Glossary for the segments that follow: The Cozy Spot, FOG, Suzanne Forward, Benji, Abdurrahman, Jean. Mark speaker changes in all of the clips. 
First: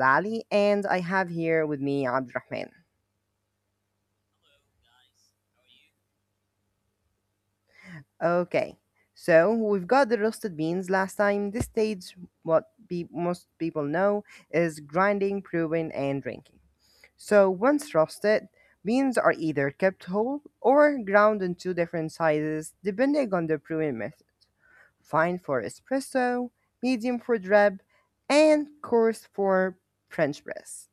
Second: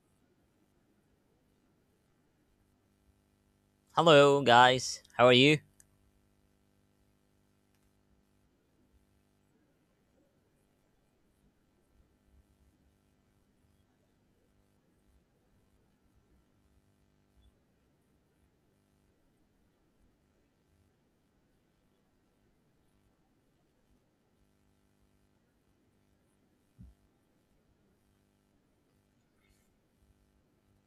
Speaker 1: Ali, and I have here with me Abdurrahman.
Speaker 2: Hello, guys. How are you?
Speaker 1: Okay, so we've got the roasted beans last time. This stage, most people know, is grinding, brewing, and drinking. So once roasted, beans are either kept whole or ground into different sizes depending on the brewing method. Fine for espresso, medium for drab, and coarse for French press.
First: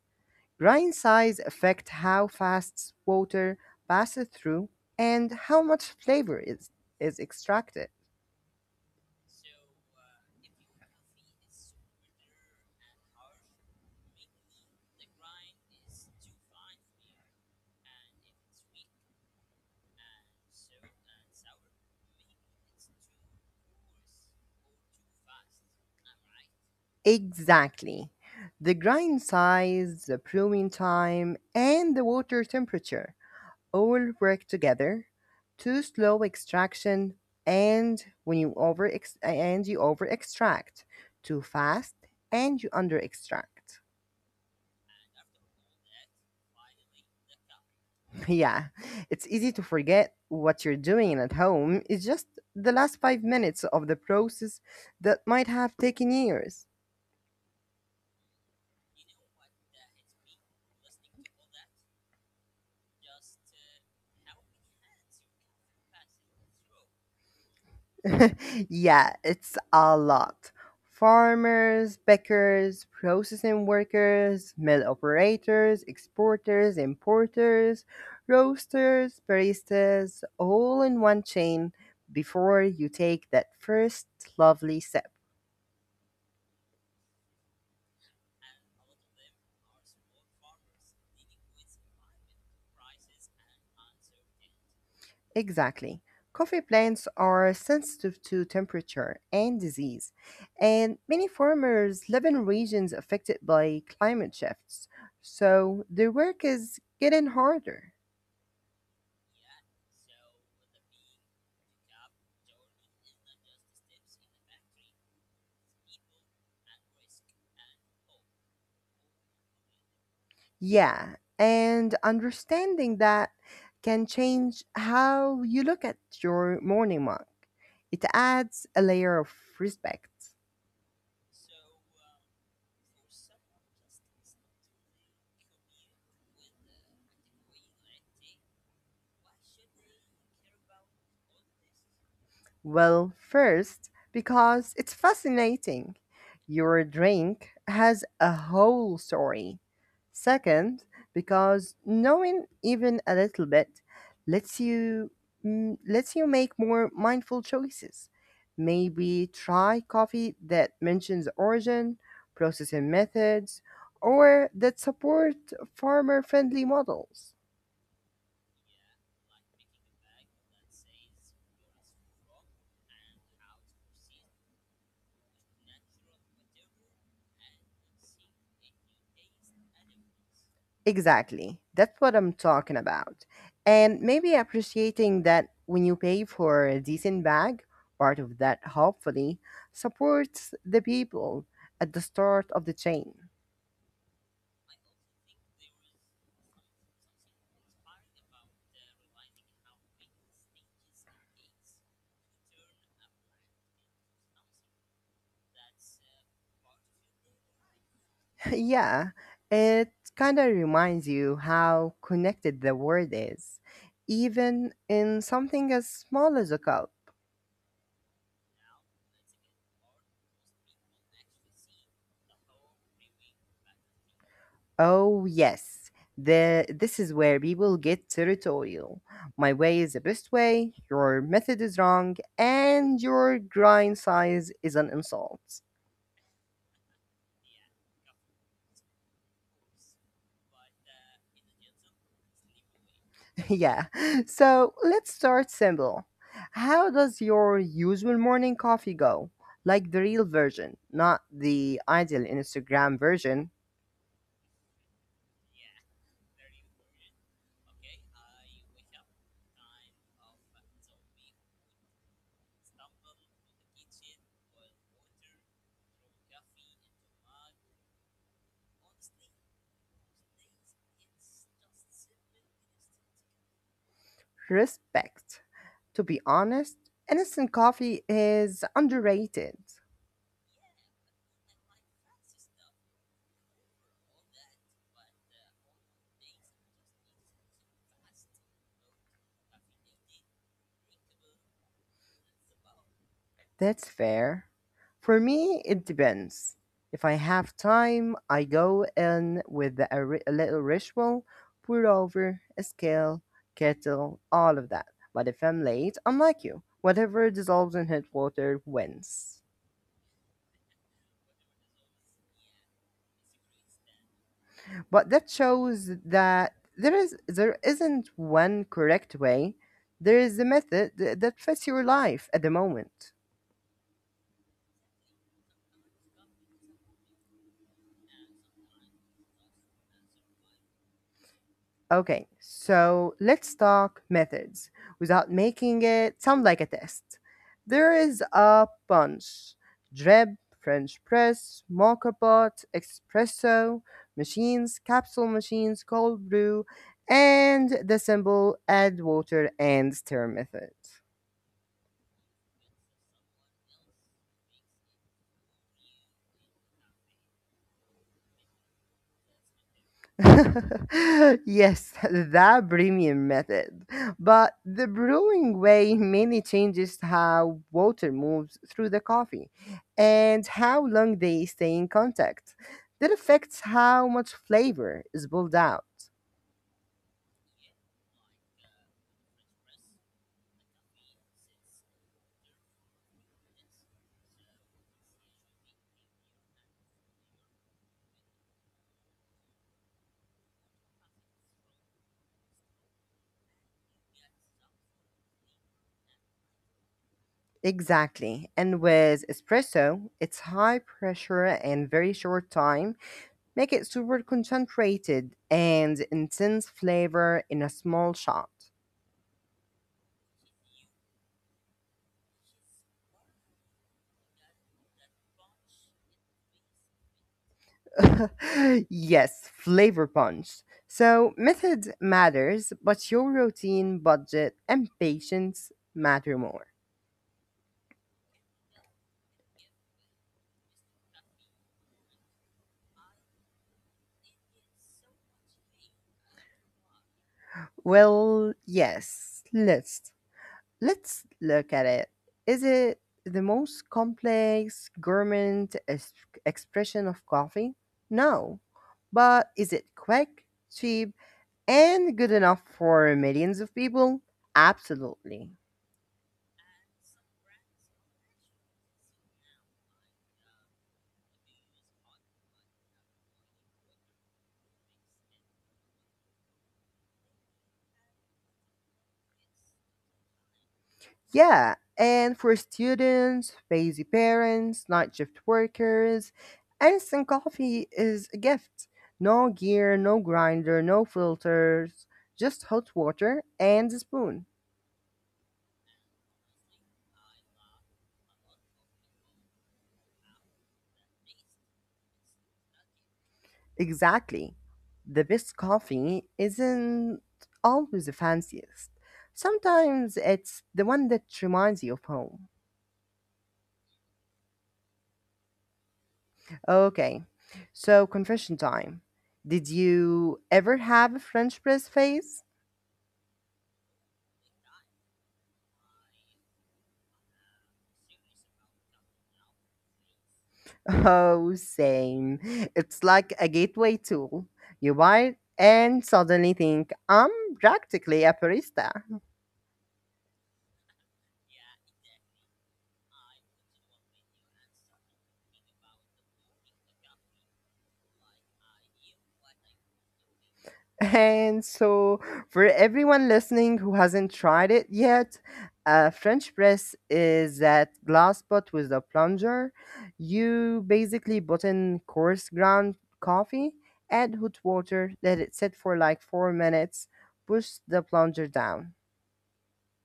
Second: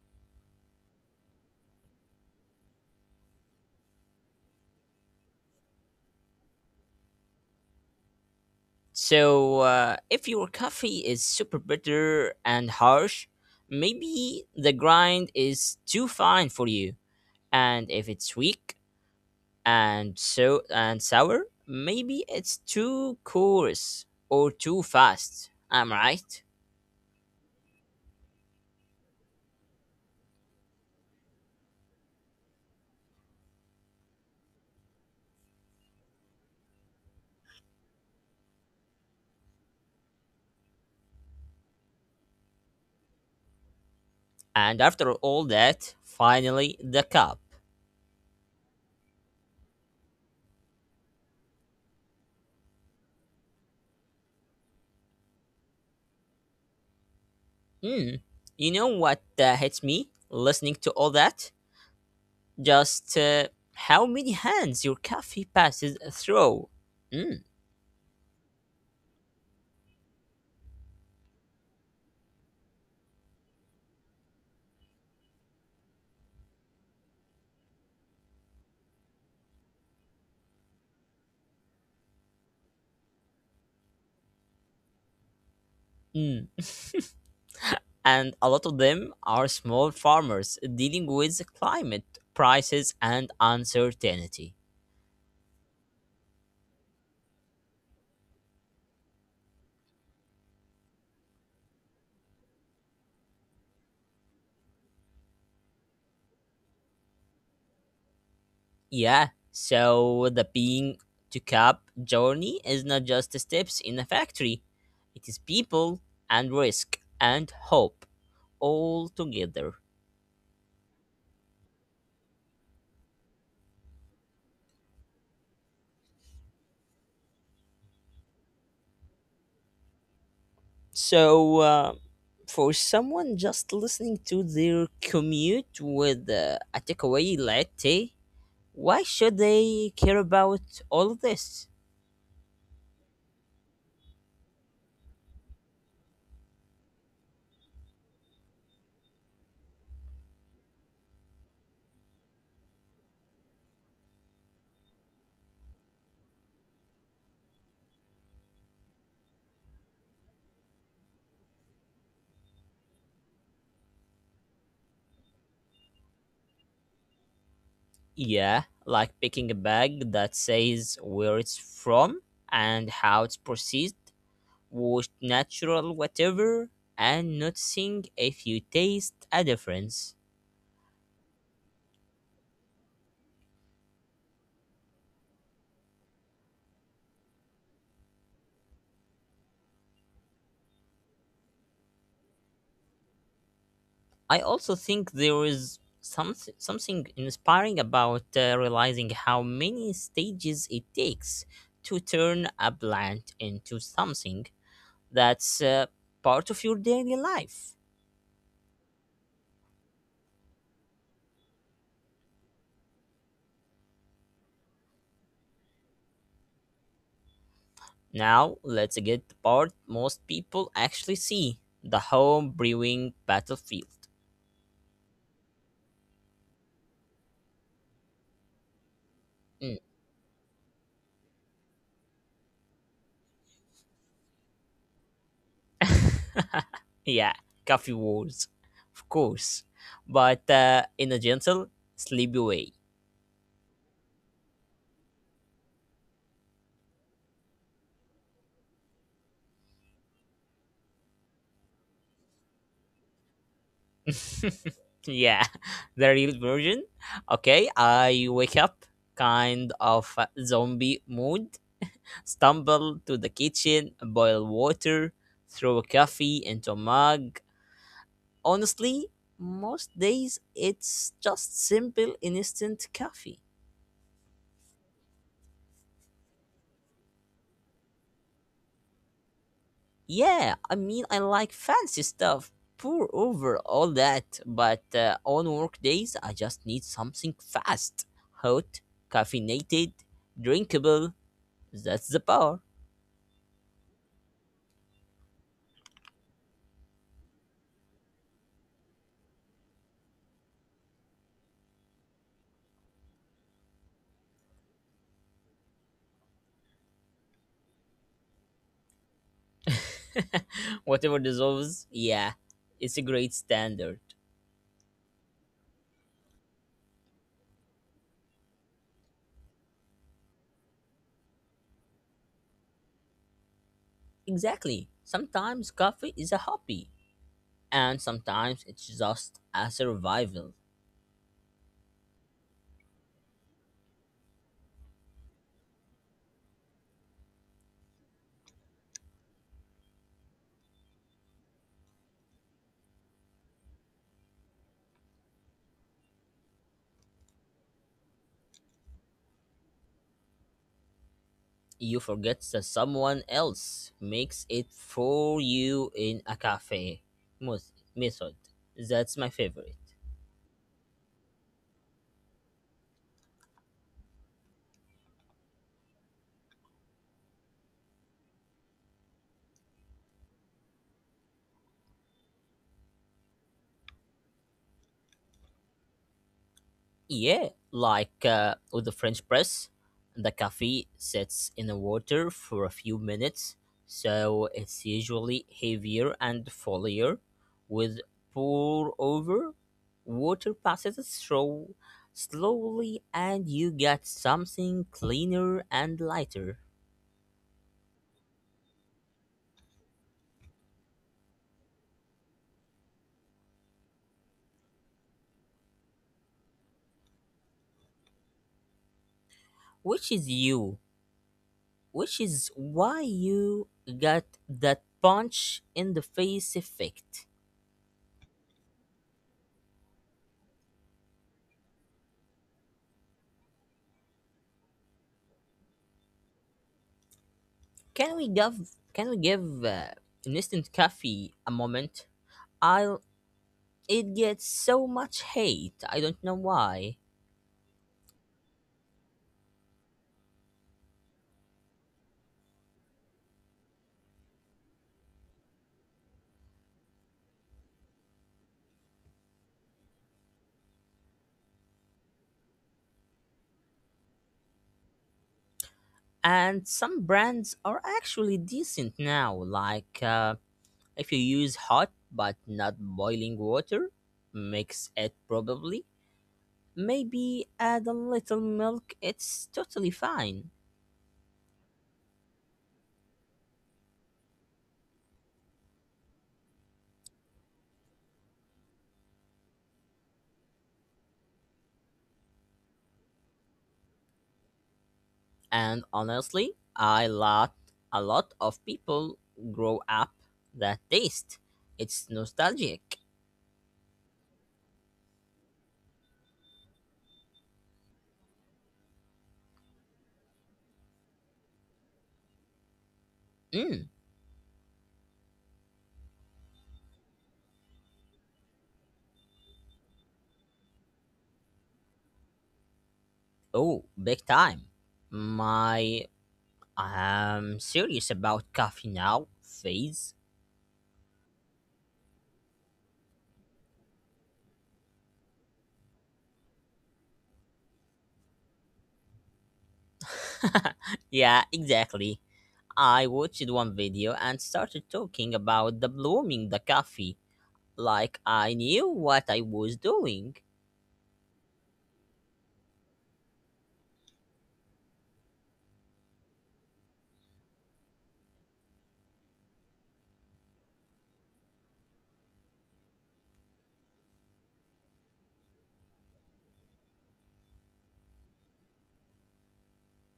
Speaker 1: Grind size affect how fast water passes through and how much flavor is extracted.
Speaker 2: So if your coffee is super bitter and harsh, maybe the grind is too fine for you. And if it's weak and sour, maybe it's too coarse or too fast. I'm right.
Speaker 1: Exactly. The grind size, the blooming time, and the water temperature all work together to slow extraction and when you over ex- and you over extract too fast and you under extract.
Speaker 2: And after all that, finally the cup.
Speaker 1: Yeah. It's easy to forget what you're doing at home. It's just the last 5 minutes of the process that might have taken years.
Speaker 2: Hmm. You know what hits me listening to all that? Just how many hands your coffee passes through. Mm,
Speaker 1: Yeah, it's a lot. Farmers, bakers, processing workers, mill operators, exporters, importers, roasters, baristas, all in one chain before you take that first lovely sip.
Speaker 2: mm. And a lot of them are small farmers dealing with climate, prices, and uncertainty.
Speaker 1: Exactly. Coffee plants are sensitive to temperature and disease, and many farmers live in regions affected by climate shifts, so their work is getting harder.
Speaker 2: Yeah, so the being to cup journey is not just steps in a factory, it is people and risk and hope all together.
Speaker 1: Yeah, and understanding that can change how you look at your morning mug. It adds a layer of respect.
Speaker 2: So, for someone just listening to their commute with a takeaway latte, why should they care about all of this?
Speaker 1: Well, first, because it's fascinating. Your drink has a whole story. Second, because knowing even a little bit lets you lets you make more mindful choices. Maybe try coffee that mentions origin, processing methods, or that support farmer-friendly models.
Speaker 2: Yeah, like picking a bag that says where it's from and how it's processed was natural whatever and noticing if you taste a difference.
Speaker 1: Exactly. That's what I'm talking about. And maybe appreciating that when you pay for a decent bag, part of that hopefully supports the people at the start of the chain.
Speaker 2: I also think there is something inspiring about realizing how many stages it takes to turn a plant into something that's part of your daily life.
Speaker 1: Yeah, it kind of reminds you how connected the world is, even in something as small as a cup.
Speaker 2: Now let's get the part most people actually see the home brewing battlefield.
Speaker 1: Oh, yes. This is where people get territorial. My
Speaker 2: Mm.
Speaker 1: way is the best way, your method is wrong, and your grind size is an insult.
Speaker 2: yeah, coffee wars, of course, but in a gentle, sleepy way.
Speaker 1: Yeah, so let's start simple. How does your usual morning coffee go? Like the real version, not the ideal Instagram version.
Speaker 2: yeah, the real version. Okay, I wake up kind of a zombie mood, stumble to the kitchen, boil water, throw a coffee into a mug. Honestly, most days it's just simple instant coffee.
Speaker 1: Respect. To be honest, instant coffee is underrated.
Speaker 2: Yeah, I mean, I like fancy stuff, pour over all that, but on work days, I just need something fast, hot, caffeinated, drinkable. That's the power.
Speaker 1: That's fair. For me, it depends. If I have time, I go in with a little ritual, pour over, a scale, kettle, all of that. But if I'm late, I'm like you. Whatever dissolves in hot water wins.
Speaker 2: Whatever dissolves, yeah, it's a great standard.
Speaker 1: But that shows that there isn't one correct way. There is a method that fits your life at the moment.
Speaker 2: Exactly. Sometimes coffee is a hobby, and sometimes it's just a survival.
Speaker 1: Okay, so let's talk methods without making it sound like a test. There is a bunch: drip, French press, mocha pot, espresso, machines, capsule machines, cold brew, and the simple add water and stir method.
Speaker 2: You forget that someone else makes it for you in a cafe method. That's my favorite.
Speaker 1: Yes, the premium method. But the brewing way mainly changes how water moves through the coffee and how long they stay in contact. That affects how much flavor is pulled out.
Speaker 2: Yeah, like with the French press, the coffee sits in the water for a few minutes, so it's usually heavier and fuller. With pour over, water passes through slowly, and you get something cleaner and lighter.
Speaker 1: Exactly. And with espresso, it's high pressure and very short time make it super concentrated and intense flavor in a small shot.
Speaker 2: Which is you? Which is why you got that punch in the face effect.
Speaker 1: Yes, flavor punch. So, method matters, but your routine, budget, and patience matter more.
Speaker 2: Can we give instant coffee a moment? I'll It gets so much hate. I don't know why.
Speaker 1: Well, yes, let's look at it. Is it the most complex expression of coffee? No. But is it quick, cheap, and good enough for millions of people? Absolutely.
Speaker 2: And some brands are actually decent now. Like if you use hot but not boiling water, mix it probably. Maybe add a little milk. It's totally fine.
Speaker 1: Yeah, and for students, busy parents, night shift workers, instant coffee is a gift. No gear, no grinder, no filters, just hot water and a spoon.
Speaker 2: And honestly, I lot a lot of people grow up that taste. It's nostalgic.
Speaker 1: Exactly. The best coffee isn't always the fanciest. Sometimes it's the one that reminds you of home.
Speaker 2: Mm.
Speaker 1: Okay, so confession time. Did you ever have a French press phase?
Speaker 2: Oh, big time. My I'm serious about coffee now phase.
Speaker 1: Oh, same. It's like a gateway tool. You buy it and suddenly think, I'm practically a barista.
Speaker 2: yeah, exactly. I watched one video and started talking about the blooming the coffee like I knew what I was doing.
Speaker 1: And so, for everyone listening who hasn't tried it yet, a French press is that glass pot with a plunger. You basically put in coarse ground coffee, add hot water, let it sit for like 4 minutes, push the plunger down.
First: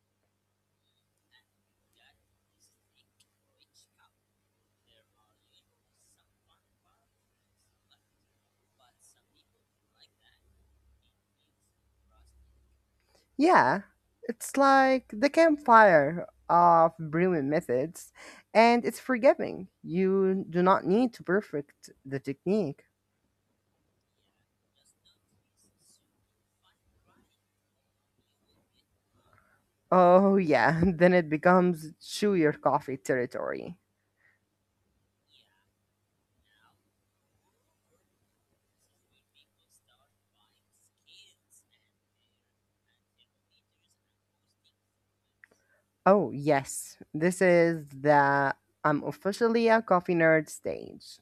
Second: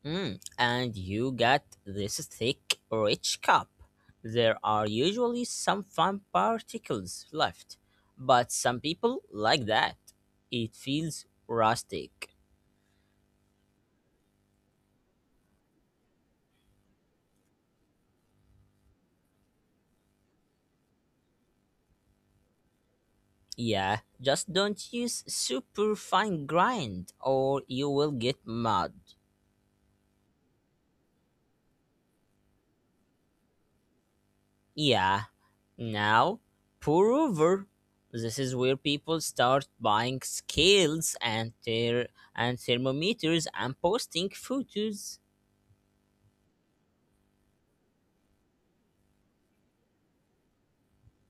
Speaker 2: Mm, and you get this thick, rich cup. There are usually some fine particles left, but some people like that. It feels rustic.
Speaker 1: Yeah, it's like the campfire of brewing methods, and it's forgiving. You do not need to perfect the technique.
Speaker 2: Yeah, just don't use super fine grind or you will get mud.
Speaker 1: Oh, yeah, then it becomes chew your coffee territory.
Speaker 2: Yeah, now pour over. This is where people start buying scales and thermometers and posting photos.
Speaker 1: Oh, yes, this is the I'm officially a coffee nerd stage.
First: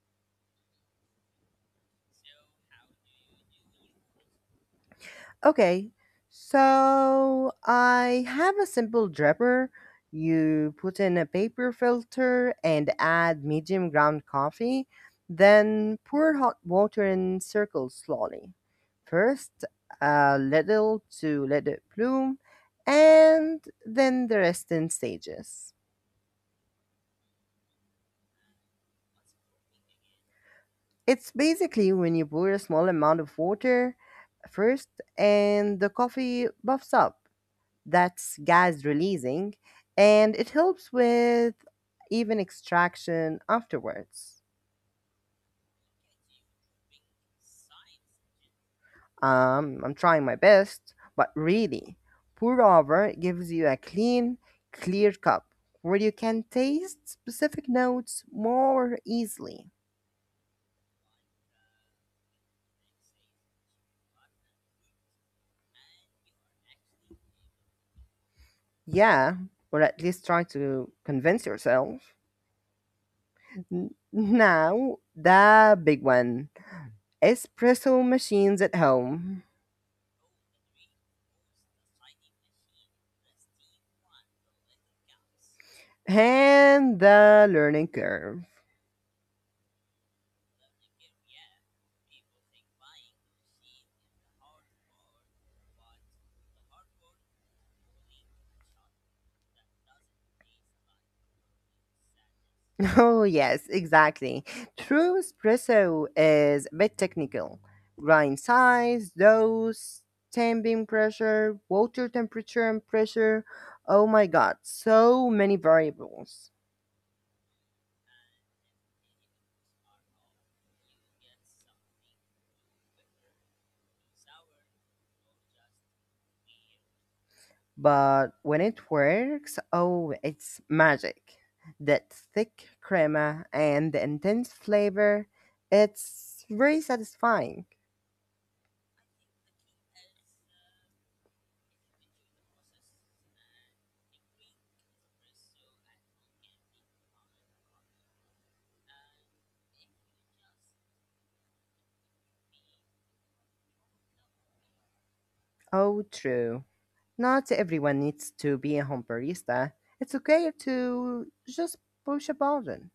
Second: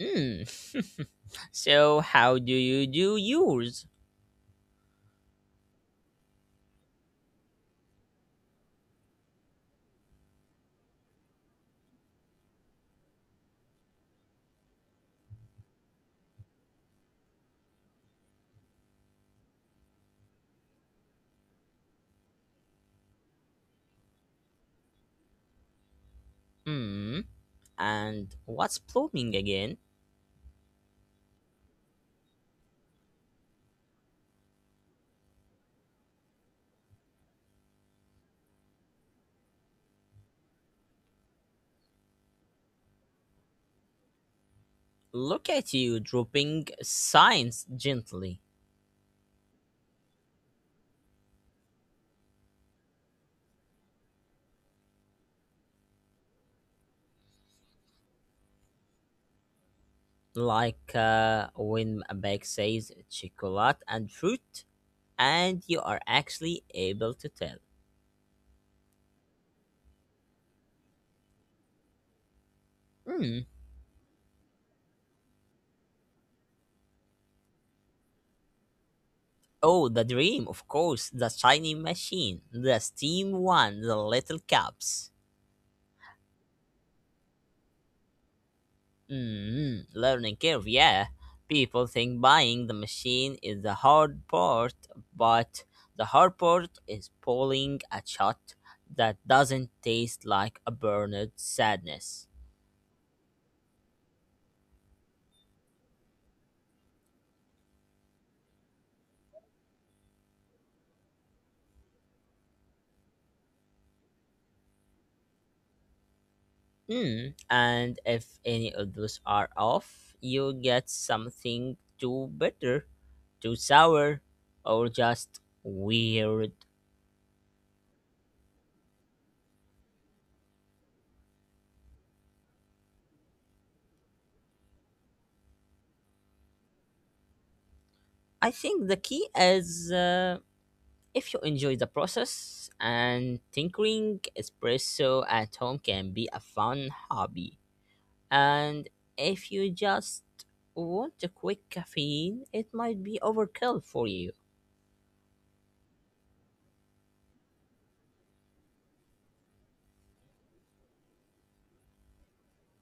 Speaker 2: Mm. so how do you do yours?
Speaker 1: Okay, so I have a simple dripper. You put in a paper filter and add medium ground coffee, then pour hot water in circles slowly. First, a little to let it bloom, and then the rest in stages.
Speaker 2: Mm. And what's plumbing again?
Speaker 1: It's basically when you pour a small amount of water first and the coffee buffs up, that's gas releasing, and it helps with even extraction afterwards.
Speaker 2: Look at you dropping science gently,
Speaker 1: I'm trying my best, but really, pour over gives you a clean, clear cup where you can taste specific notes more easily.
Speaker 2: like when a bag says chocolate and fruit, and you are actually able to tell.
Speaker 1: Yeah, or at least try to convince yourself.
Speaker 2: Mm.
Speaker 1: Now, the big one, espresso machines at home
Speaker 2: Oh, the dream, of course, the shiny machine, the steam one, the little cups.
Speaker 1: and the learning curve.
Speaker 2: Mm, learning curve, yeah. People think buying the machine is the hard part, but the hard part is pulling a shot that doesn't taste like a burned sadness.
Speaker 1: Oh, yes, exactly. True espresso is a bit technical. Grind size, dose, tamping pressure, water temperature and pressure. Oh my god, so many variables.
Speaker 2: Mm, and if any of those are off, you get something too bitter, too sour, or just weird.
Speaker 1: But when it works, oh, it's magic. That thick crema and the intense flavor, it's very satisfying.
Speaker 2: I think the key is. If you enjoy the process and tinkering, espresso at home can be a fun hobby. And if you just want a quick caffeine, it might be overkill for you.
Speaker 1: Oh, true. Not everyone needs to be a home barista. It's okay to just push a button.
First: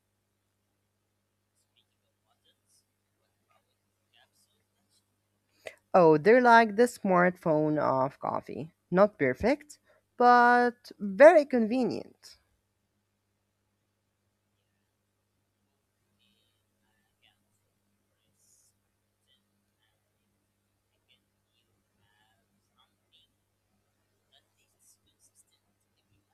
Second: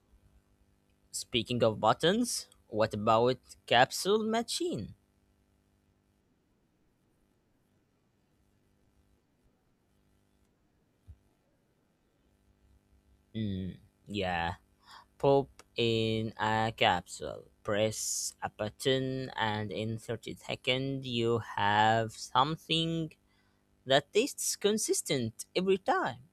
Speaker 2: Speaking of buttons, what about capsule machine?
Speaker 1: Oh, they're like the smartphone of coffee. Not perfect, but very convenient.
Speaker 2: Mm, yeah, pop in a capsule. Press a button, and in 30 seconds, you have something that tastes consistent every time.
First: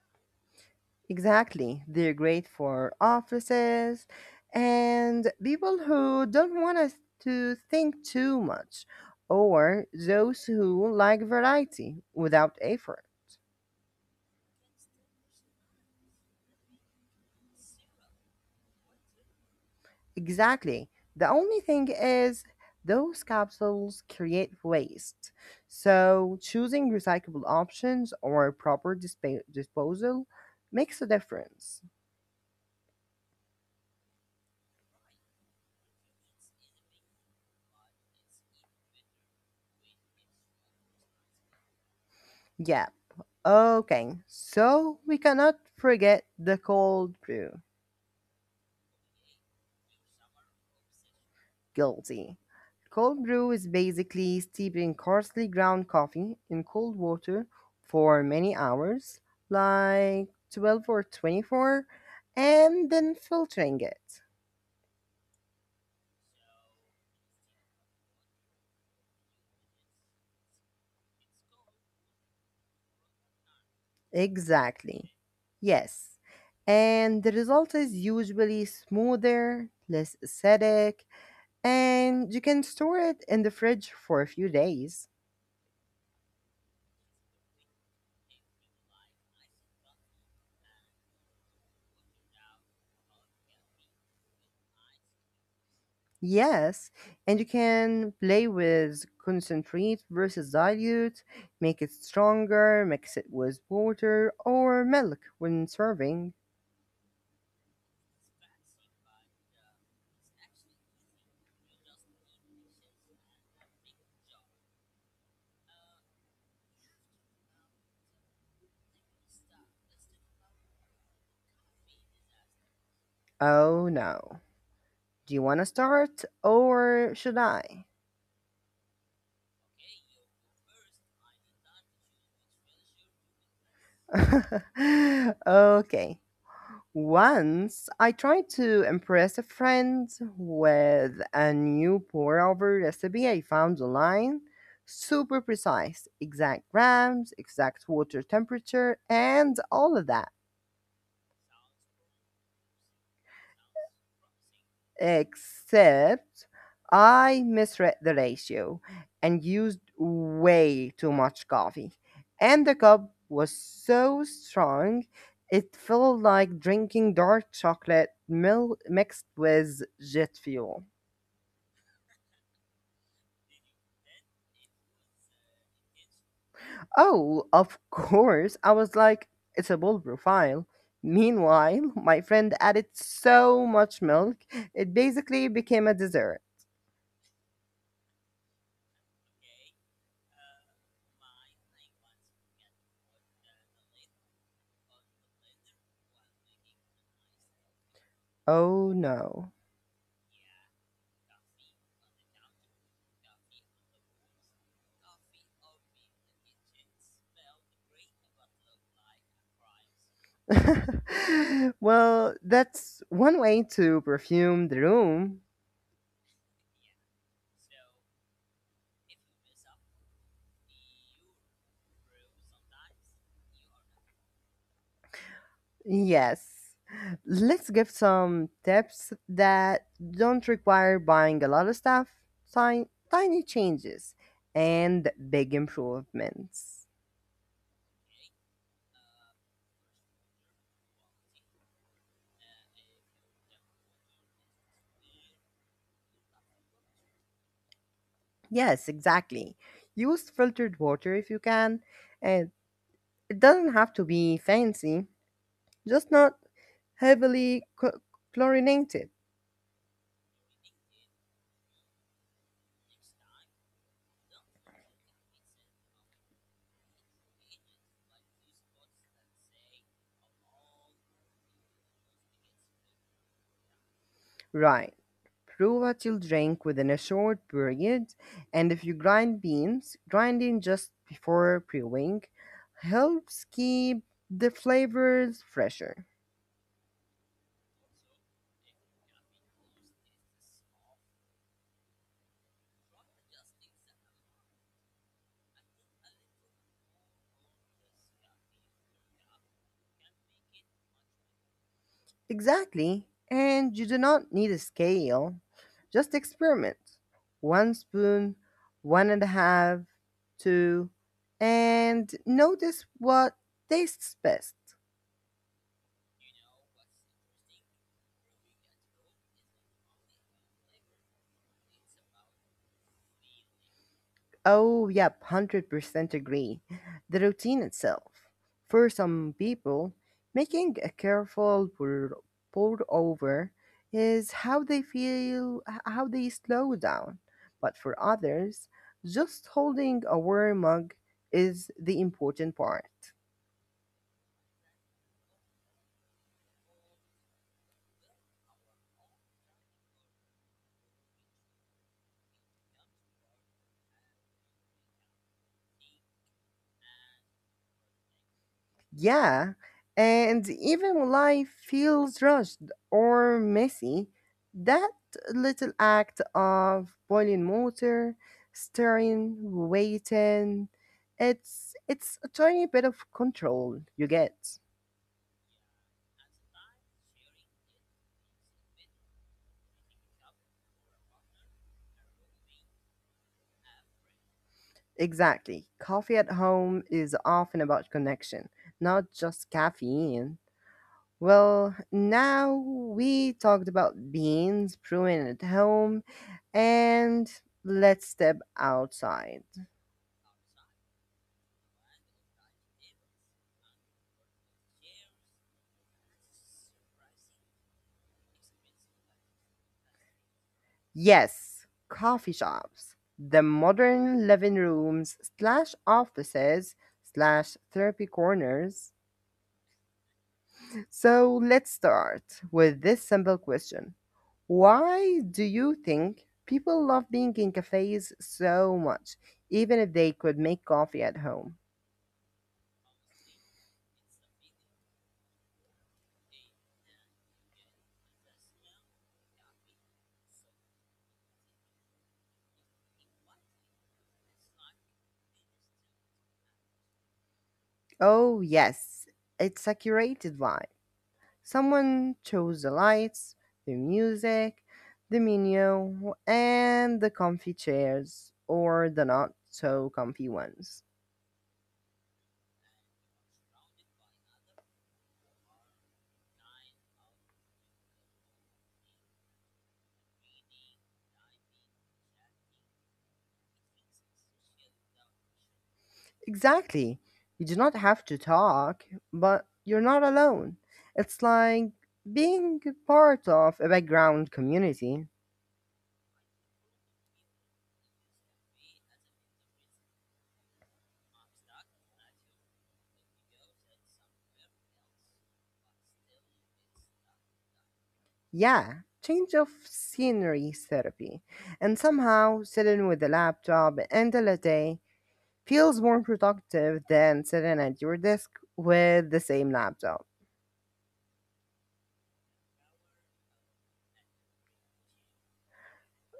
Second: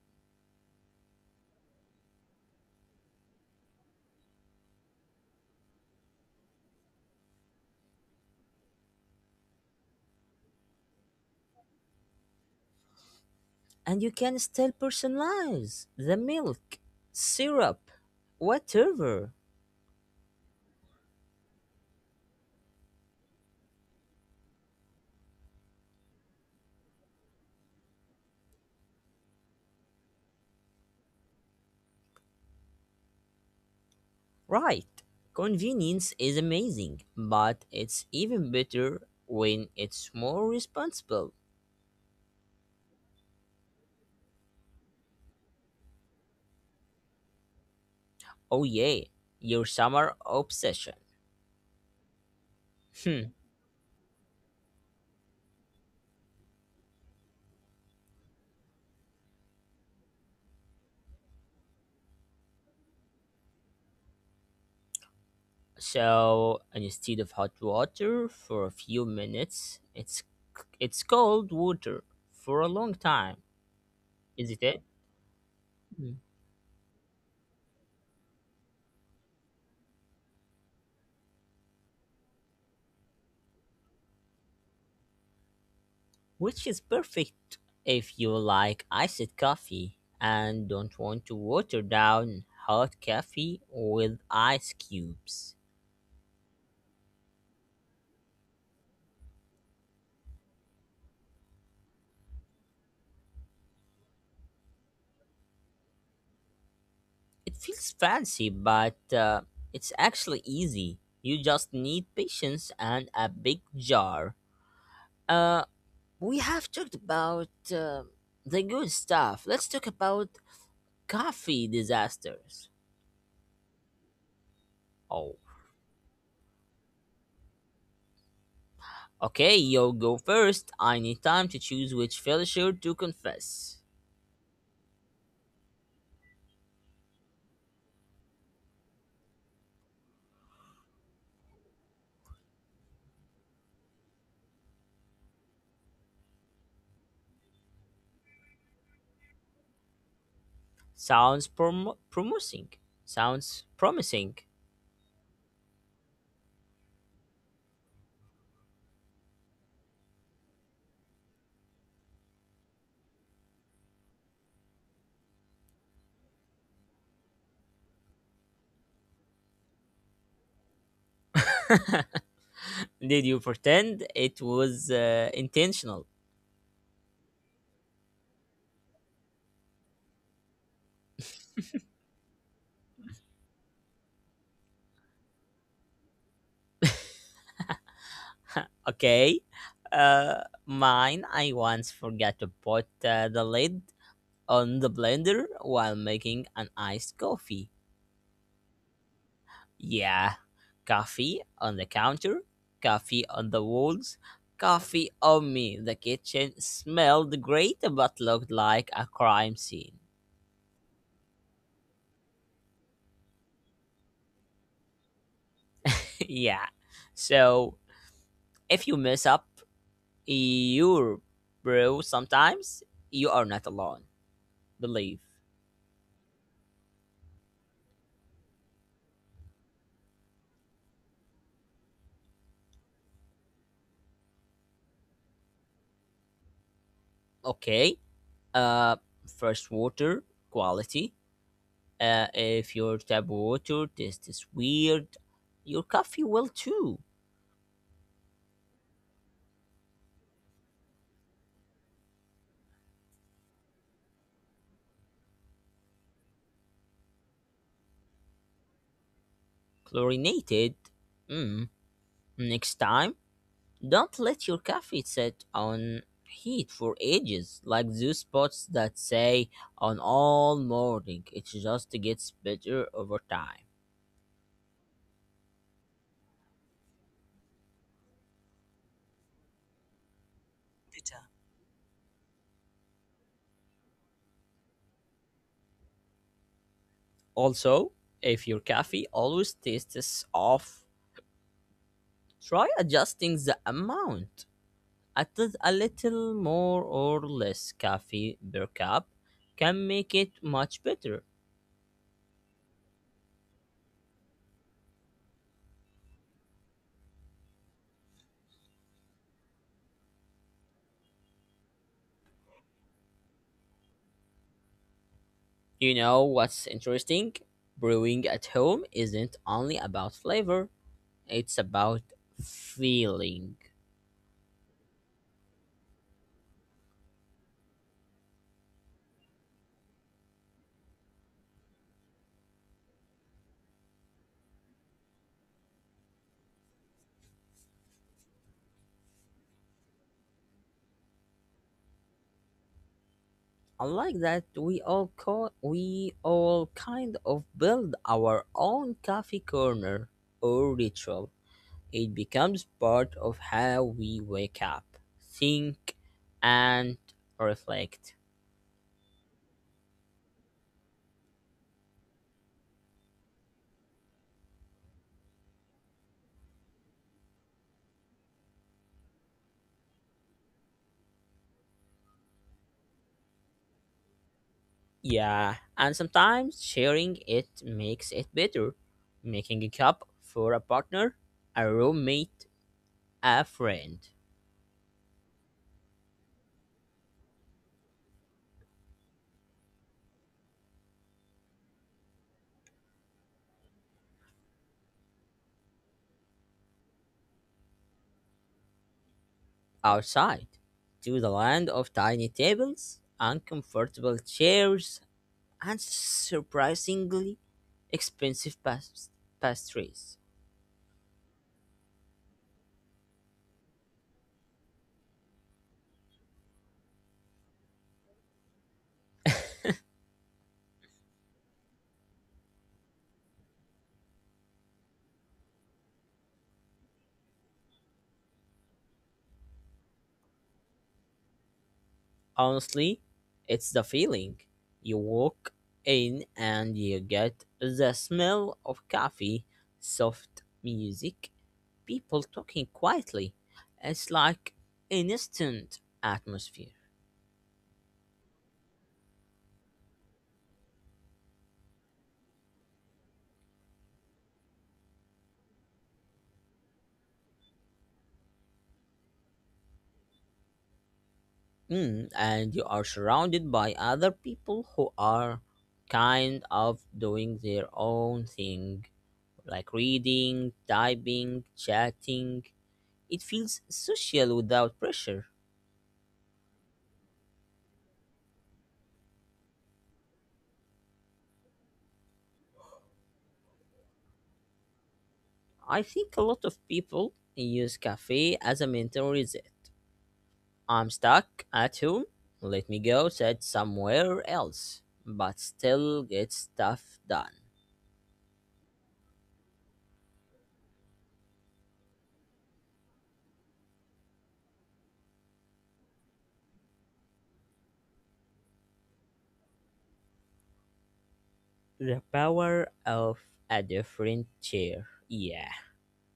Speaker 1: Exactly. They're great for offices and people who don't want us to think too much, or those who like variety without effort.
Speaker 2: And you can still personalize the milk, syrup, whatever.
Speaker 1: Exactly. The only thing is, those capsules create waste. So, choosing recyclable options or disposal makes a difference.
Speaker 2: Right. Convenience is amazing, but it's even better when it's more responsible.
Speaker 1: Yeah. Okay. So, we cannot forget the cold brew.
Speaker 2: Oh, yeah, your summer obsession.
Speaker 1: Guilty. Cold
Speaker 2: Hmm.
Speaker 1: brew is basically steeping coarsely ground coffee in cold water for many hours, like 12 or 24, and then filtering it.
Speaker 2: So instead of hot water for a few minutes, it's it's cold water for a long time. Is it it?
Speaker 1: Exactly. Yes. And the result is usually smoother, less acidic, and you can store it in the fridge for a few days.
Speaker 2: Which is perfect if you like iced coffee and don't want to water down hot coffee with ice cubes.
Speaker 1: Yes, and you can play with concentrate versus dilute, make it stronger, mix it with water or milk when serving.
Speaker 2: It feels fancy, but it's actually easy. You just need patience and a big jar. Uh, we have talked about the good stuff. Let's talk about coffee disasters.
Speaker 1: Oh no. Do
Speaker 2: Oh,
Speaker 1: you want to start or should I?
Speaker 2: okay, you go first. I need time to choose which failure to confess.
Speaker 1: Okay. Once I tried to impress a friend with a new pour over recipe I found online. Super precise, exact grams, exact water temperature, and all of that.
Speaker 2: Sounds prom- promising. Sounds promising.
Speaker 1: Except I misread the ratio and used way too much coffee. And the cup was so strong, it felt like drinking dark chocolate mixed with jet fuel.
Speaker 2: Did you pretend it was intentional?
Speaker 1: Oh, of course. I was like, it's a bold profile. Meanwhile, my friend added so much milk, it basically became a dessert.
Speaker 2: Okay. Mine, I once forgot to put the lid on the blender while making an iced coffee.
Speaker 1: Oh no.
Speaker 2: Yeah, coffee on the counter, coffee on the walls, coffee on me. The kitchen smelled great but looked like a crime scene.
Speaker 1: Well, that's one way to perfume the room.
Speaker 2: yeah. So if you mess up you're bro, sometimes you are not alone. Believe.
Speaker 1: Yes. Let's give some tips that don't require buying a lot of stuff, tiny, tiny changes, and big improvements.
Speaker 2: Okay. Uh First water quality. If your tap water tastes weird, your coffee will too.
Speaker 1: Yes, exactly. Use filtered water if you can, and it doesn't have to be fancy, just not heavily chl- chlorinated.
Speaker 2: Chlorinated. Mm. Next time, don't let your coffee sit on heat for ages like those spots that say on all morning it just gets better over time.
Speaker 1: Right. Prove what you'll drink within a short period, and if you grind beans, grinding just before brewing helps keep the flavors fresher.
Speaker 2: Also, if your coffee always tastes off, try adjusting the amount. Add a little more or less coffee per cup can make it much better.
Speaker 1: Exactly. And you do not need a scale. Just experiment. One spoon, one and a half, two, and notice what tastes best.
Speaker 2: You know what's interesting? Brewing at home isn't only about flavor, it's about feeling.
Speaker 1: Oh, yep, 100% agree. The routine itself. For some people, making pour over is how they slow down. But for others, just holding a warm mug is the important part.
Speaker 2: Unlike that we all kind of build our own coffee corner or ritual. It becomes part of how we wake up, think, and reflect.
Speaker 1: Yeah, and even when life feels rushed or messy, that little act of boiling water, stirring, waiting, it's a tiny bit of control you get.
Speaker 2: Yeah, and sometimes sharing it makes it better. Making a cup for a partner, a roommate, a friend.
Speaker 1: Exactly. Coffee at home is often about connection, not just caffeine. Well, now we talked about beans brewing at home and let's step outside.
Speaker 2: Outside, to the land of tiny tables, uncomfortable chairs, and surprisingly expensive pastries.
Speaker 1: Yes, coffee shops, the modern living rooms slash offices slash therapy corners. So let's start with this simple question. Why do you think people love being in cafes so much, even if they could make coffee at home?
Speaker 2: Honestly, it's the feeling. You walk in and you get the smell of coffee, soft music, people talking quietly. It's like an instant atmosphere.
Speaker 1: Oh, yes, it's a curated vibe. Someone chose the lights, the music, the menu, and the comfy chairs, or the not so comfy ones.
Speaker 2: Mm, and you are surrounded by other people who are kind of doing their own thing, like reading, typing, chatting. It feels social without pressure.
Speaker 1: Exactly. You do not have to talk, but you're not alone. It's like being part of a background community.
Speaker 2: I think a lot of people use cafe as a mental reset. I'm stuck at home. Let me go set somewhere else, but still get stuff done.
Speaker 1: Yeah, change of scenery therapy. And somehow, sitting with a laptop and a latte feels more productive than sitting at your desk with the same laptop.
Speaker 2: The power of a different chair. Yeah.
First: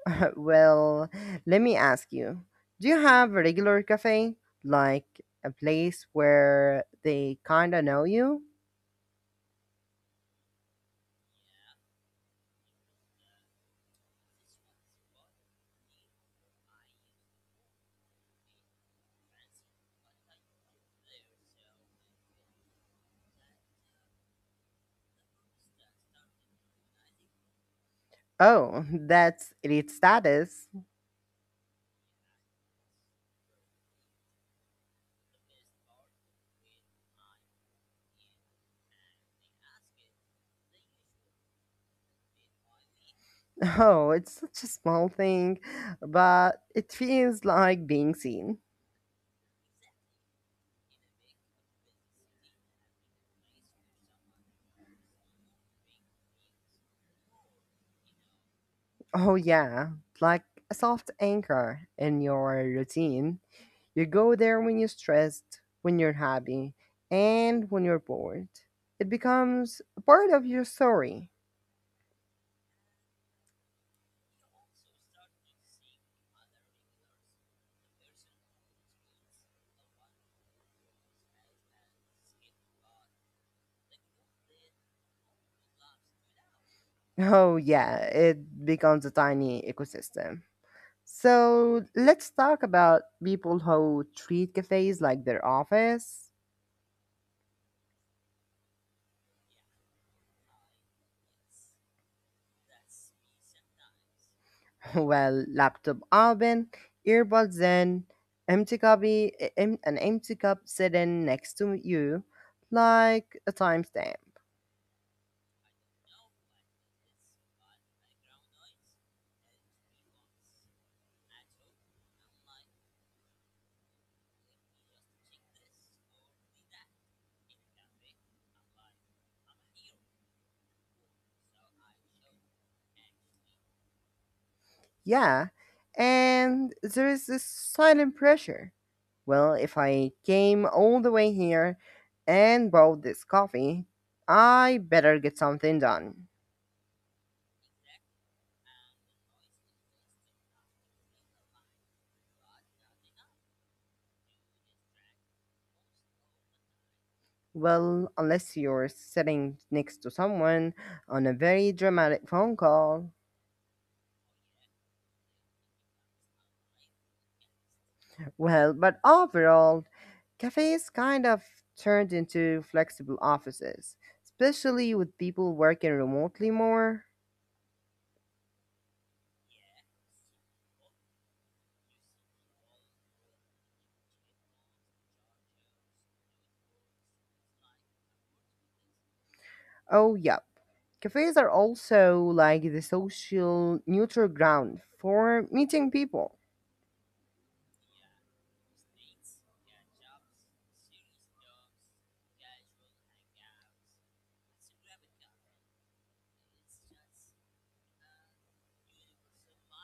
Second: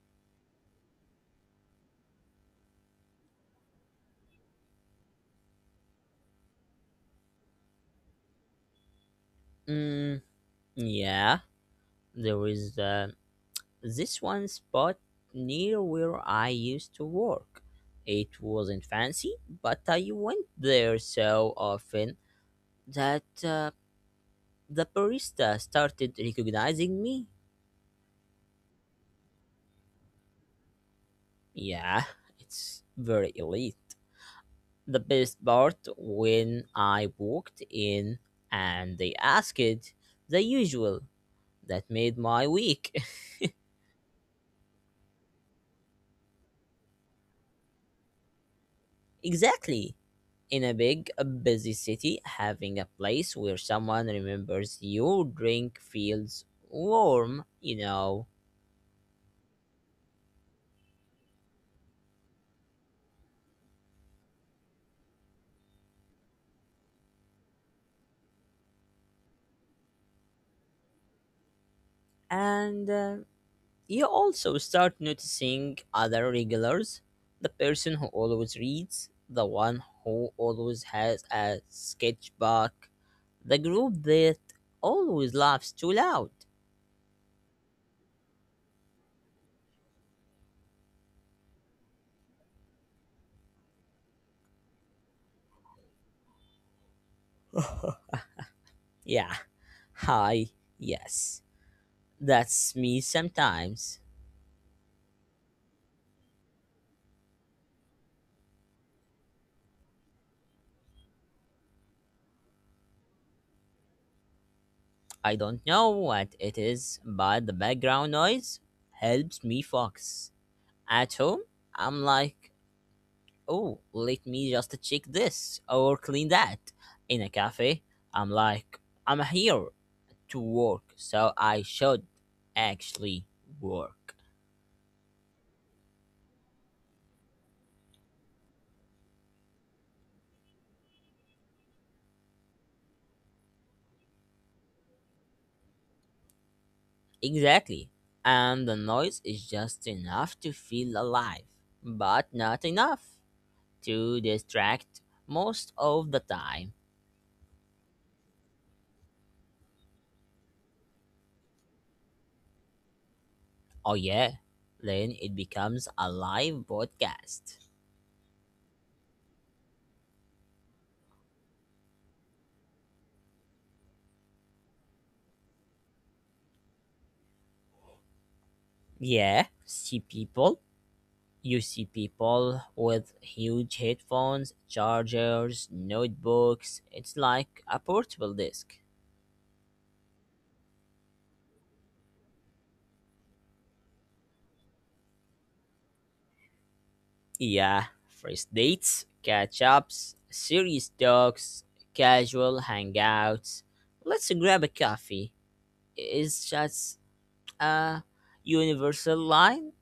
Speaker 1: Well, let me ask you, do you have a regular cafe? Like a place where they kinda know you?
Speaker 2: Mm, yeah. There is this one spot near where I used to work. It wasn't fancy, but I went there so often that the barista started recognizing me.
Speaker 1: Oh, that's elite status.
Speaker 2: Yeah, it's very elite. The best part when I walked in and they asked the usual. That made my week.
Speaker 1: Oh, it's such a small thing, but it feels like being seen.
Speaker 2: exactly. In a big, busy city, having a place where someone remembers your drink feels warm, you know.
Speaker 1: Oh, yeah, like a soft anchor in your routine. You go there when you're stressed, when you're happy, and when you're bored. It becomes a part of your story.
Speaker 2: And you also start noticing other regulars the person who always reads, the one who always has a sketchbook, the group that always laughs too loud.
Speaker 1: Oh, yeah, it becomes a tiny ecosystem. So let's talk about people who treat cafes like their office.
Speaker 2: Yeah, hi, yes. That's me sometimes.
Speaker 1: Well, laptop open, earbuds in, an empty cup sitting next to you, like a timestamp.
Speaker 2: I don't know what it is, but the background noise helps me focus. At home, I'm like, oh, let me just check this or clean that. In a cafe, I'm like, I'm here to work, so I should actually work.
Speaker 1: Yeah, and there is this silent pressure. Well, if I came all the way here and bought this coffee, I better get something done.
Speaker 2: Exactly. And the noise is just enough to feel alive, but not enough to distract most of the time.
Speaker 1: Well, unless you're sitting next to someone on a very dramatic phone call.
Speaker 2: Oh, yeah. Then it becomes a live podcast.
Speaker 1: Well, but overall, cafes kind of turned into flexible offices, especially with people working remotely more.
Speaker 2: Yeah, see people? You see people with huge headphones, chargers, notebooks. It's like a portable desk.
Speaker 1: Oh, yep. Cafes are also like the social neutral ground for meeting people.
Speaker 2: Yeah, first dates, catch ups, serious talks, casual hangouts. Let's grab a coffee. It's just a universal line.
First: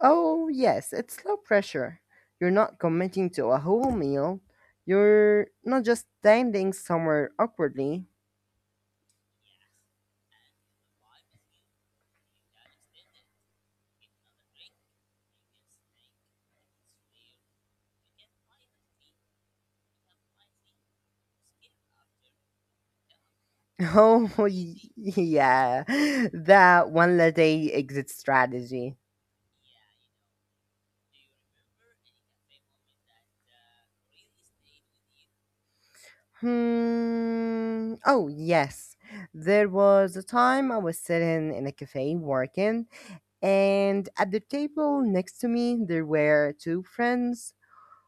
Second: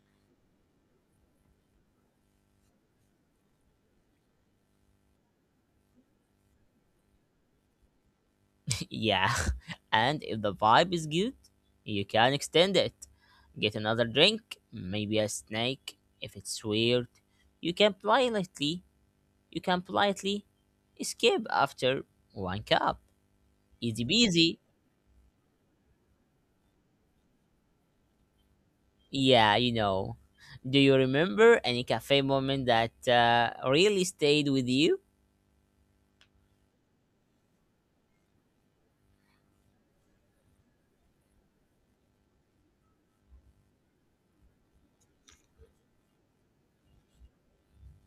Speaker 1: Oh, yes, it's low pressure. You're not committing to a whole meal. You're not just standing somewhere awkwardly.
Speaker 2: yeah, and if the vibe is good, you can extend it. Get another drink, maybe a snack if it's weird. You can play lightly You can politely skip after one cup. Easy
Speaker 1: Oh,
Speaker 2: peasy.
Speaker 1: yeah, that one latte exit strategy.
Speaker 2: Yeah, you know. Do you remember any cafe moment that really stayed with you?
Speaker 1: Hmm. Oh, yes. There was a time I was sitting in a cafe working, and at the table next to me, there were two friends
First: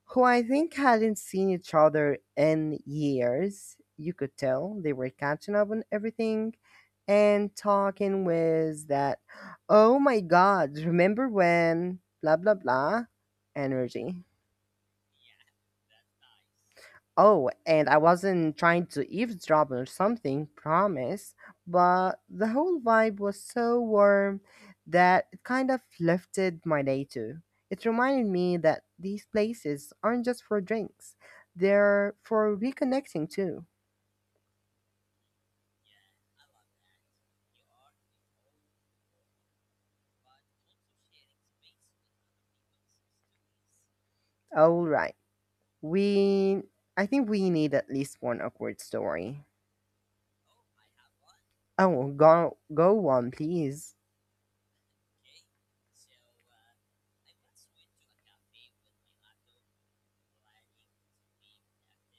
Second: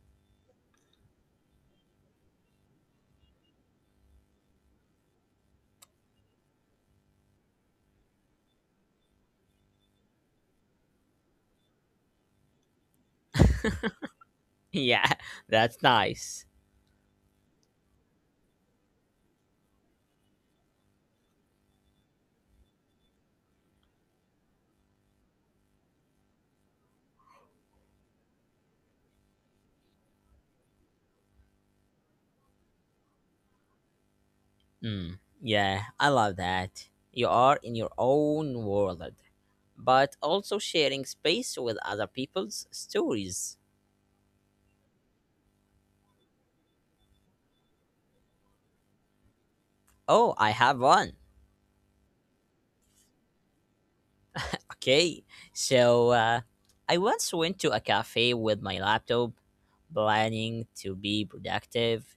Speaker 1: who I think hadn't seen each other in years. You could tell they were catching up on everything and talking with that, oh my God, remember when blah blah blah energy.
Speaker 2: Yeah, that's nice.
Speaker 1: Oh, and I wasn't trying to eavesdrop or something, promise, but the whole vibe was so warm that it kind of lifted my day too. It reminded me that these places aren't just for drinks, they're for reconnecting too.
Speaker 2: Mm, yeah, I love that. You are in your own world, but also sharing space with other people's stories.
Speaker 1: All right, we. I think we need at least one awkward story.
Speaker 2: Oh, I have one.
Speaker 1: Oh, go go on, please.
Speaker 2: Okay, so I once went to a cafe with my laptop, planning to be productive.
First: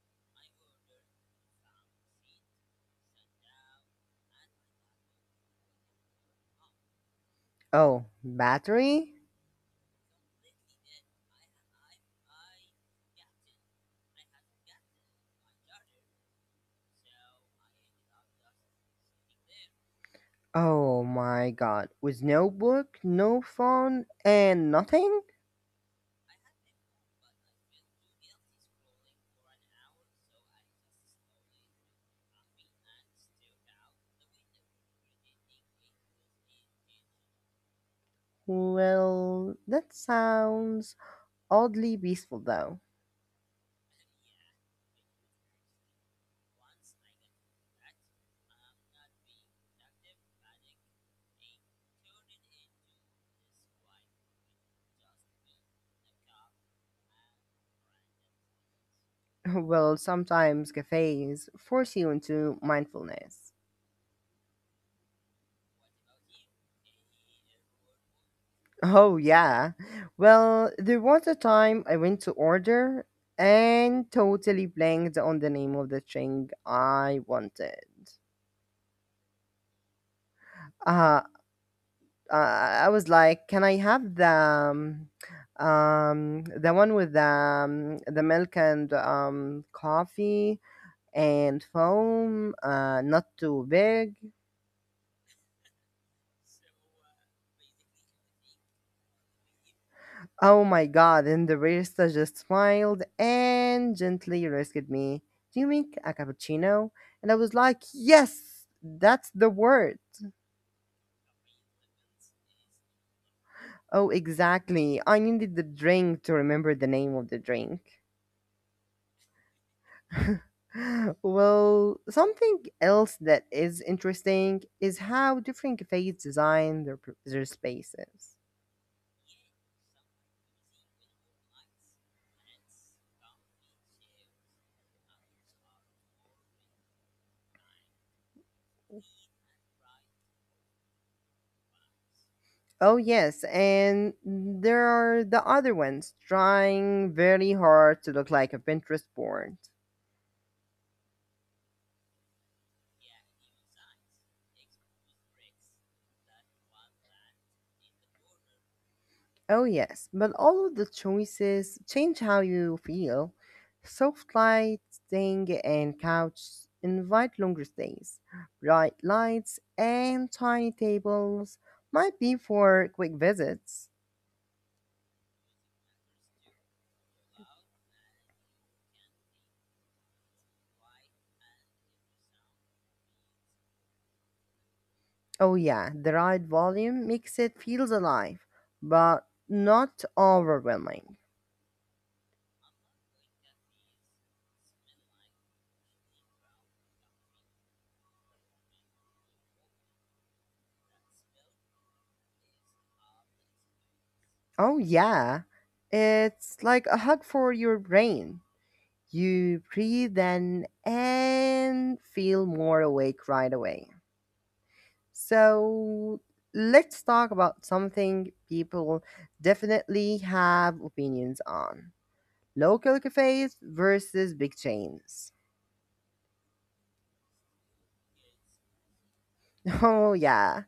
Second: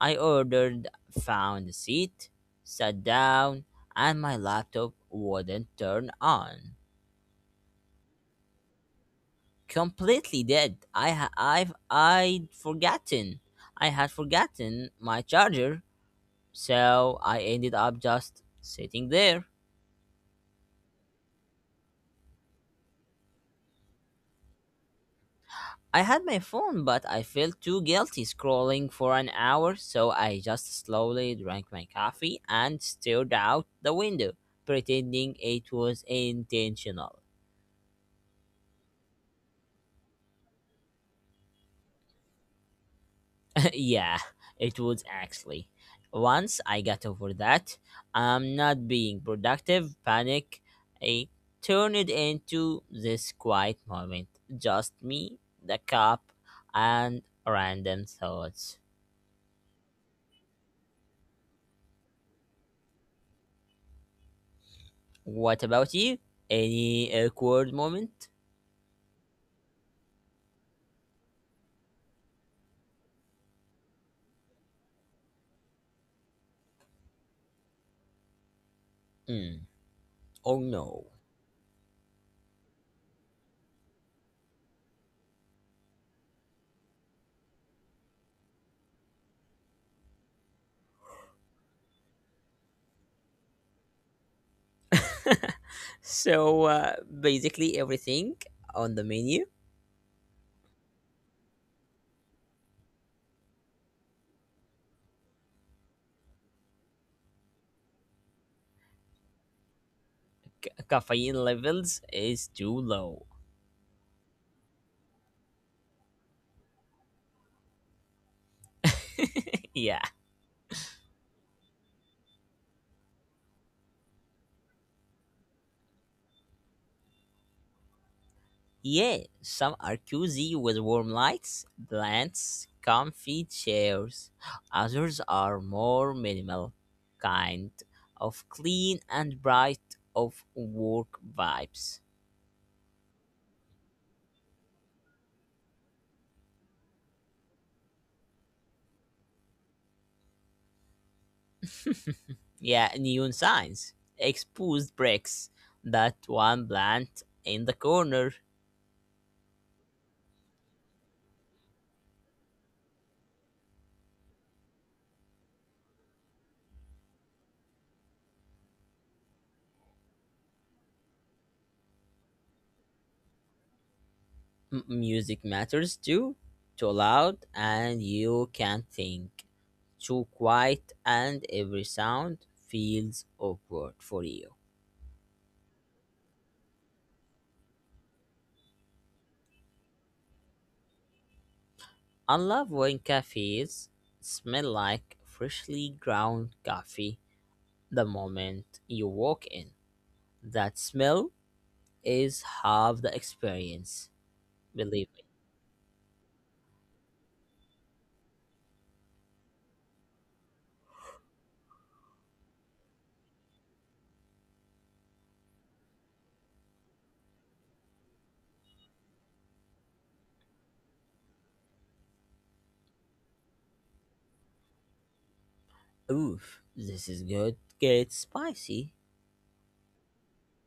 Speaker 2: I ordered, found a seat, sat down, and my laptop wouldn't turn on.
Speaker 1: Oh, battery?
Speaker 2: Completely dead. I'd forgotten. I had forgotten my charger, so I ended up just sitting there
Speaker 1: Oh my god. With no book, no phone, and nothing?
Speaker 2: I had my phone, but I felt too guilty scrolling for an hour, so I just slowly drank my coffee and stared out the window, pretending it was intentional.
Speaker 1: Well, that sounds oddly peaceful though.
Speaker 2: yeah, it was actually. Once I got over that, I'm not being productive, panic, I turned it into this quiet moment. Just me, the cup, and random thoughts.
Speaker 1: Well, sometimes cafes force you into mindfulness.
Speaker 2: What about you? Any awkward moment?
Speaker 1: Oh yeah. Well, there was a time I went to order and totally blanked on the name of the thing I wanted.
Speaker 2: Mm, or no?
Speaker 1: Uh I was like, "Can I have the one with the milk and coffee and foam, not too big?"
Speaker 2: So basically, everything on the menu,
Speaker 1: Oh my god! And the barista just smiled and gently rescued me. Do you make a cappuccino? And I was like, "Yes, that's the word."
Speaker 2: c- caffeine levels is too low.
Speaker 1: Oh, exactly. I needed the drink to remember the name of the drink.
Speaker 2: yeah.
Speaker 1: Well, something else that is interesting is how different cafes design their spaces.
Speaker 2: Yeah, some are cozy with warm lights, plants, comfy chairs. Others are more minimal, kind of clean and bright of work vibes.
Speaker 1: Oh yes, and there are the other ones trying very hard to look like a Pinterest board.
Speaker 2: Yeah, neon signs, exposed bricks, that one plant in the corner.
Speaker 1: Oh, yes, but all of the choices change how you feel. Soft lighting and couch invite longer stays. Bright lights and tiny tables might be for quick visits.
Speaker 2: Music matters too. Too loud and you can't think. Too quiet and every sound feels awkward for you.
Speaker 1: Oh, yeah, the right volume makes it feels alive, but not overwhelming.
Speaker 2: I love when cafes smell like freshly ground coffee the moment you walk in. That smell is half the experience,
Speaker 1: Oh,
Speaker 2: believe.
Speaker 1: yeah, it's like a hug for your brain. You breathe in and feel more awake right away. So let's talk about something people definitely have opinions on: local cafes versus big chains.
Speaker 2: Oof, this is good. Get spicy.
Speaker 1: Oh, yeah.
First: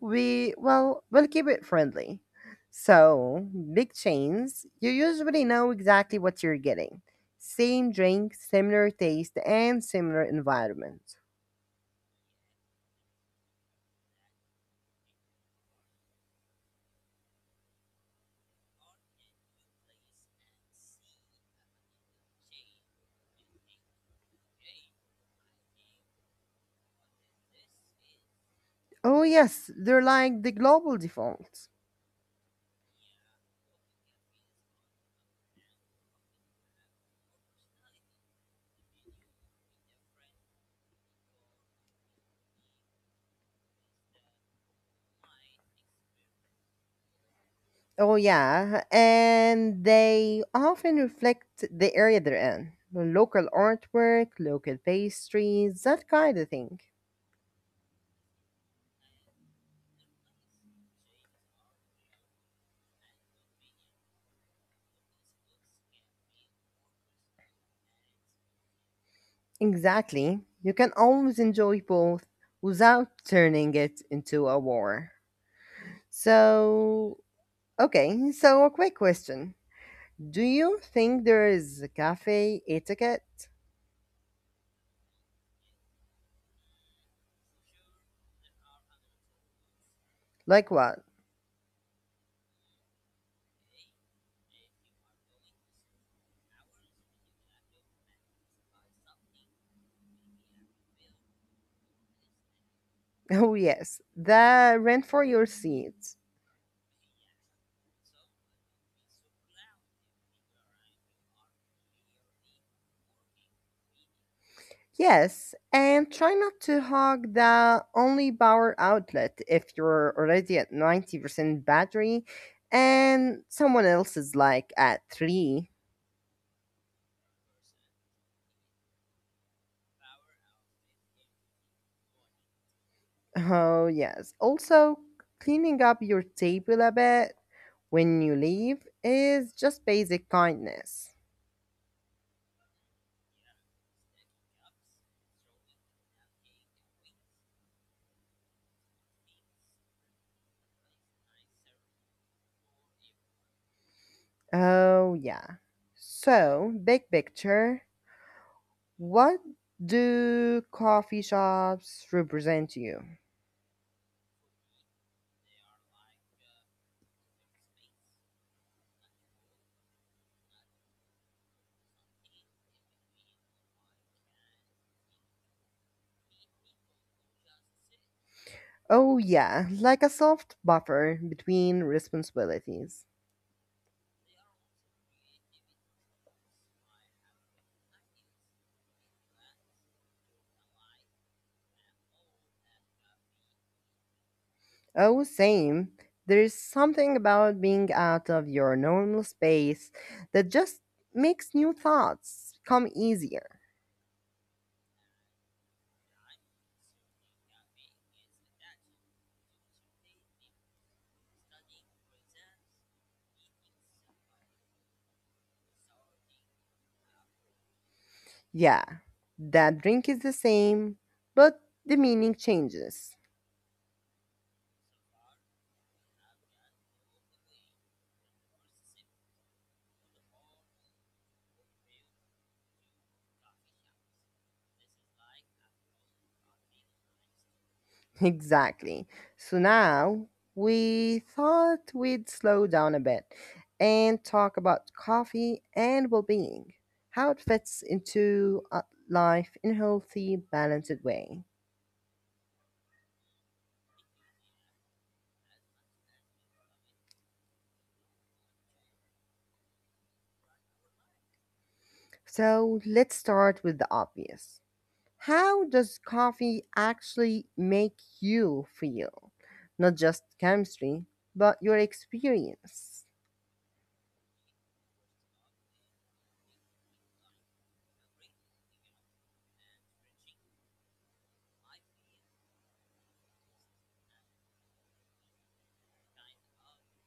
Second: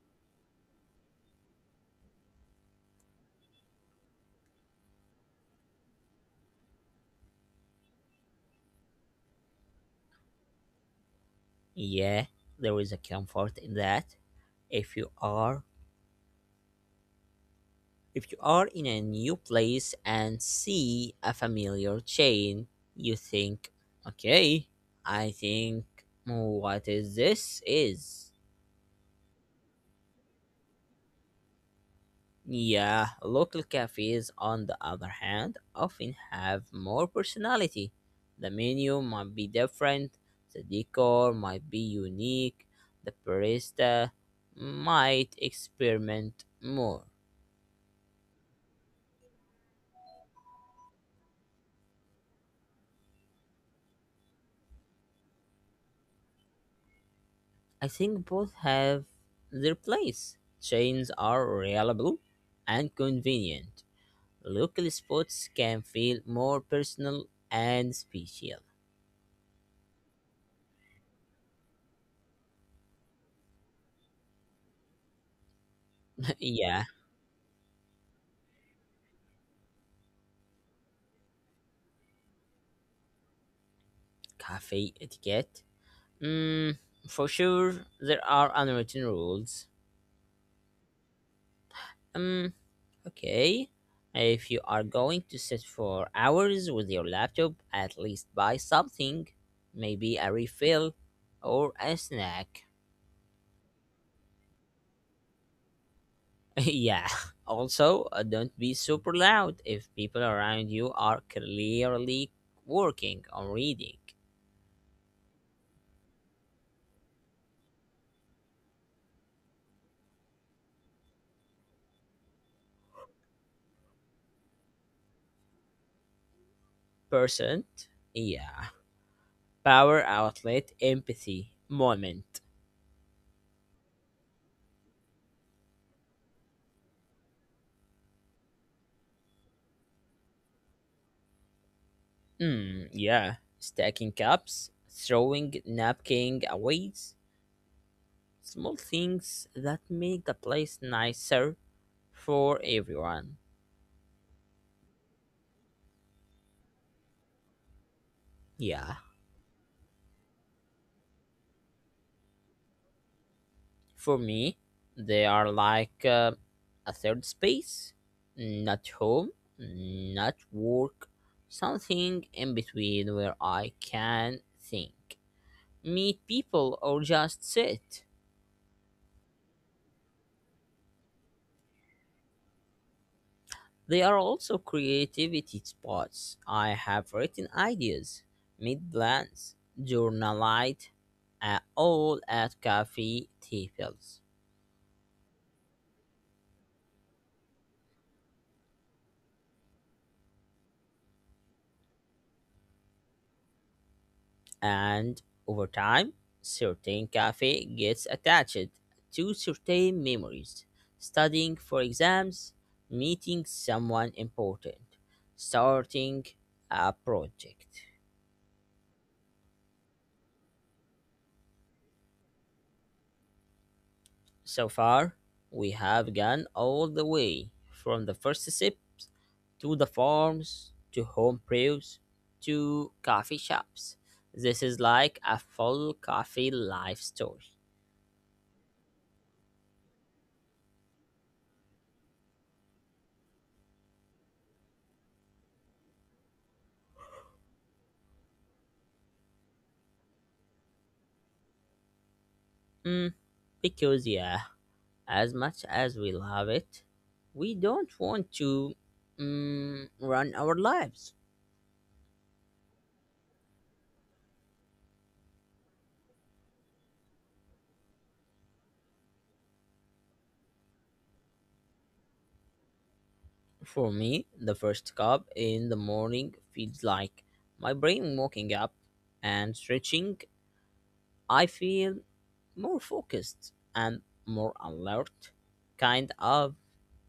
Speaker 1: Well, we'll keep it friendly. So, big chains, you usually know exactly what you're getting. Same drink, similar taste, and similar environment.
Speaker 2: Yeah, there is a comfort in that. If you are if you are in a new place and see a familiar chain, you think, okay, I think what is this is.
Speaker 1: Oh, yes, they're like the global default.
Speaker 2: Yeah, local cafes, on the other hand, often have more personality. The menu might be different, the decor might be unique, the barista might experiment more.
Speaker 1: Oh yeah, and they often reflect the area they're in. Local artwork, local pastries, that kind of thing.
Speaker 2: I think both have their place. Chains are reliable and convenient. Local spots can feel more personal and special.
Speaker 1: Exactly. You can always enjoy both without turning it into a war.
Speaker 2: yeah,
Speaker 1: So, okay, so a quick question. Do you think there is a cafe etiquette?
Speaker 2: cafe etiquette. Mm, for sure, there are unwritten rules.
Speaker 1: Like what?
Speaker 2: Um, okay. If you are going to sit for hours with your laptop, at least buy something. Maybe a refill or a snack.
Speaker 1: Oh yes, the rent for your seat.
Speaker 2: yeah. Also, don't be super loud if people around you are clearly working on reading.
Speaker 1: Yes, and try not to hog the only power outlet if you're already at 90% battery and someone else is like at 3.
Speaker 2: Percent. Yeah. Power outlet empathy moment.
Speaker 1: Oh, yes. Also, cleaning up your table a bit when you leave is just basic kindness.
Speaker 2: Mm, yeah, stacking cups, throwing napkin away, small things that make the place nicer for everyone.
Speaker 1: Oh, yeah. So, big picture,
Speaker 2: Yeah,
Speaker 1: what do coffee shops represent to you?
Speaker 2: for me, they are like a third space, not home, not work, something in between where I can think, meet people, or just sit.
Speaker 1: Oh, yeah, like a soft buffer between responsibilities.
Speaker 2: They are also creativity spots. I have written ideas, made plans, journaled, all at cafe tables.
Speaker 1: Oh, same. There's something about being out of your normal space that just makes new thoughts come easier.
Speaker 2: And over time, certain cafe gets attached to certain memories. Studying for exams, meeting someone important, starting a project.
Speaker 1: Yeah, that drink is the same, but the meaning changes.
Speaker 2: So far, we have gone all the way from the first sips to the farms to home brews to coffee shops. This is like a full coffee life story.
Speaker 1: Exactly. So now we thought we'd slow down a bit and talk about coffee and well being, how it fits into life in a healthy, balanced way.
Speaker 2: Mm, because, yeah, as much as we love it, we don't want to run our lives.
Speaker 1: So let's start with the obvious. How does coffee actually make you feel? Not just chemistry, but your experience.
Speaker 2: For me, the first cup in the morning feels like my brain waking up and stretching. I feel more focused and more alert, kind of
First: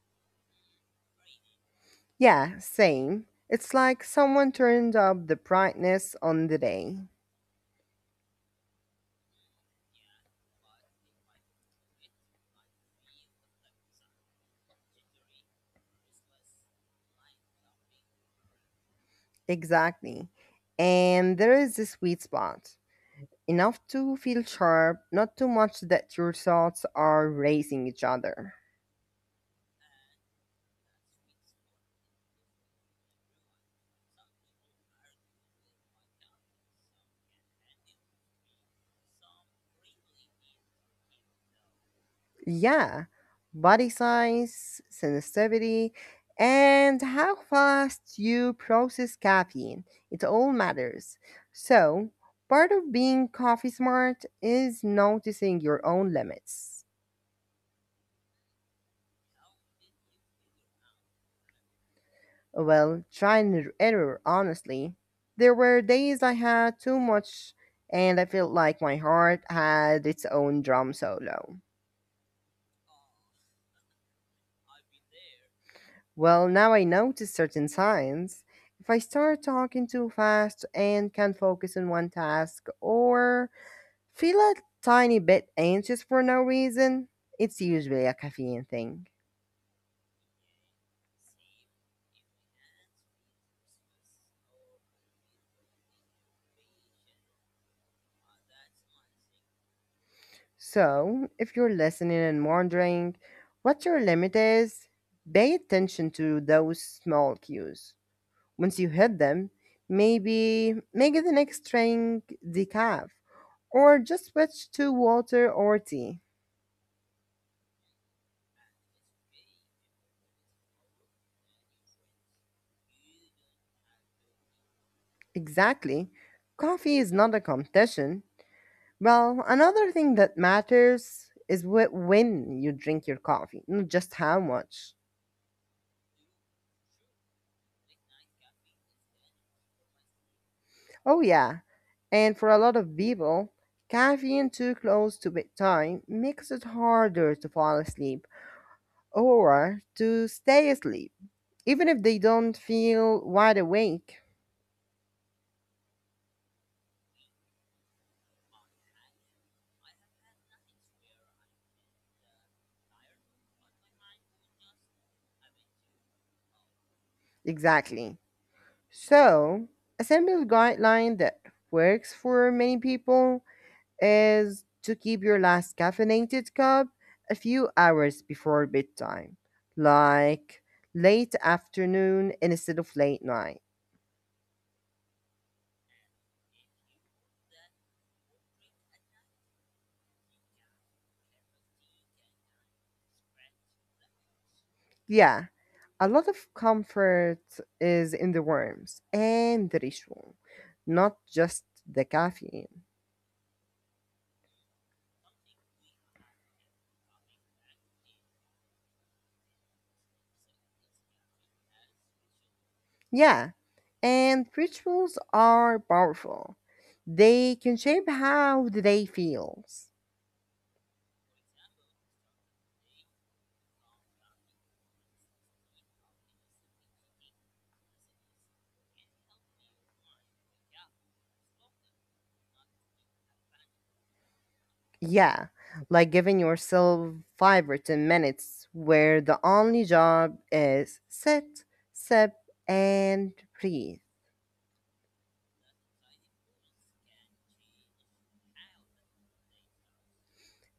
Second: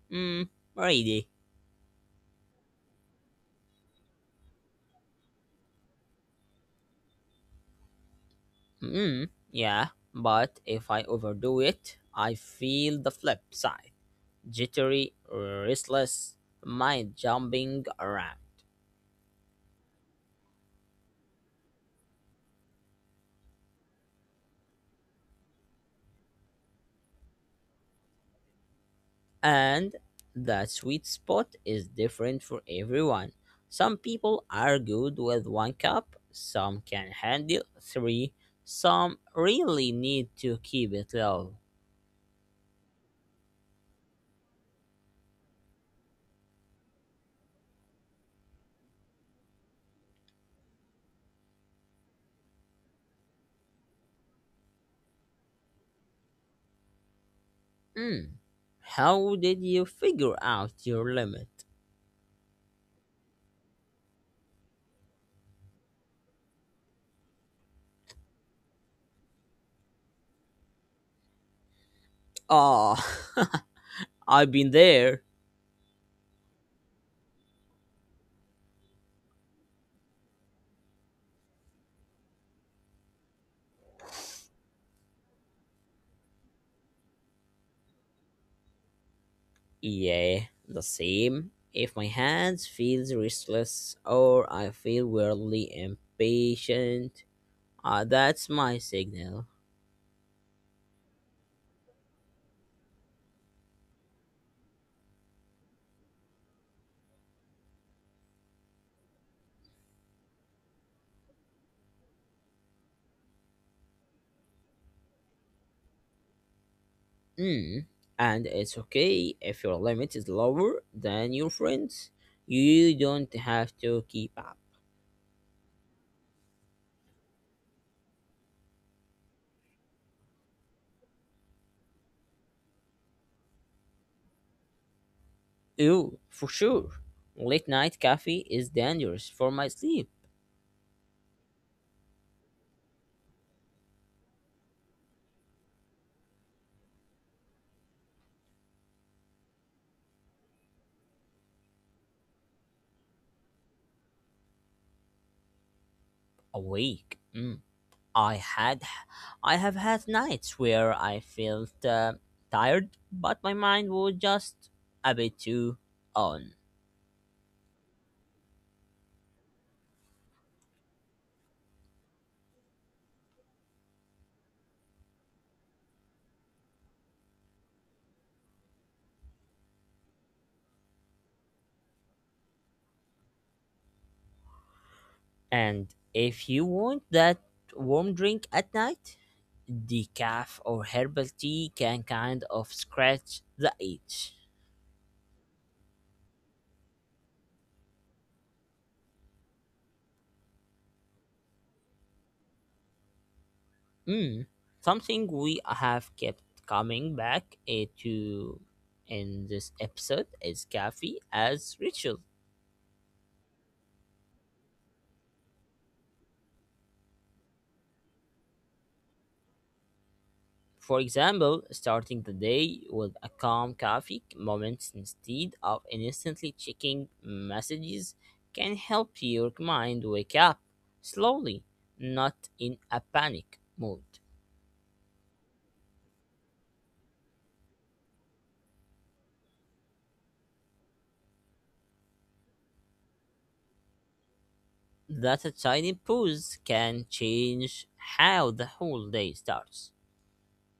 Speaker 2: mm, ready.
Speaker 1: Yeah, same. It's like someone turned up the brightness on the day.
Speaker 2: Mm, yeah, but if I overdo it, I feel the flip side, jittery, restless, mind jumping around.
Speaker 1: Exactly. And there is a sweet spot. Enough to feel sharp, not too much that your thoughts are racing each other.
Speaker 2: And that sweet spot is different for everyone. Some people are good with one cup, some can handle three, some really need to keep it low.
Speaker 1: Yeah, body size, sensitivity, and how fast you process caffeine. It all matters. So, part of being coffee smart is noticing your own limits.
Speaker 2: Mm. How did you figure out your limit?
Speaker 1: Well, try and error, honestly. There were days I had too much and I felt like my heart had its own drum solo.
Speaker 2: Ah, I've been there.
Speaker 1: Well, now I notice certain signs. If I start talking too fast and can't focus on one task or feel a tiny bit anxious for no reason, it's usually a caffeine thing.
Speaker 2: Yeah, the same. If my hands feels restless or I feel weirdly impatient, that's my signal.
Speaker 1: So, if you're listening and wondering what your limit is, pay attention to those small cues. Once you hit them, maybe make the next drink decaf or just switch to water or tea.
Speaker 2: Mm. And it's okay if your limit is lower than your friends. You don't have to keep up.
Speaker 1: Exactly. Coffee is not a competition. Well, another thing that matters is when you drink your coffee, not just how much.
Speaker 2: Ew, for sure. Late night coffee is dangerous for my sleep.
Speaker 1: Oh, yeah. And for a lot of people, caffeine too close to bedtime makes it harder to fall asleep or to stay asleep, even if they don't feel wide awake.
Speaker 2: Awake. Mm. I had, I have had nights where I felt tired, but my mind was just a bit too on.
Speaker 1: Exactly. So, a simple guideline that works for many people is to keep your last caffeinated cup a few hours before bedtime, like late afternoon instead of late night.
Speaker 2: And if you want that warm drink at night, decaf or herbal tea can kind of scratch the itch.
Speaker 1: Yeah, a lot of comfort is in the worms and the ritual, not just the caffeine.
Speaker 2: Mm, something we have kept coming back to in this episode is coffee as ritual.
Speaker 1: Yeah, and rituals are powerful. They can shape how the day feels.
Speaker 2: For example, starting the day with a calm coffee moment instead of instantly checking messages can help your mind wake up slowly, not in a panic mood.
Speaker 1: Yeah, like giving yourself 5 or 10 minutes where the only job is sit, sip, and breathe.
Speaker 2: That a tiny pause can change how the whole day starts.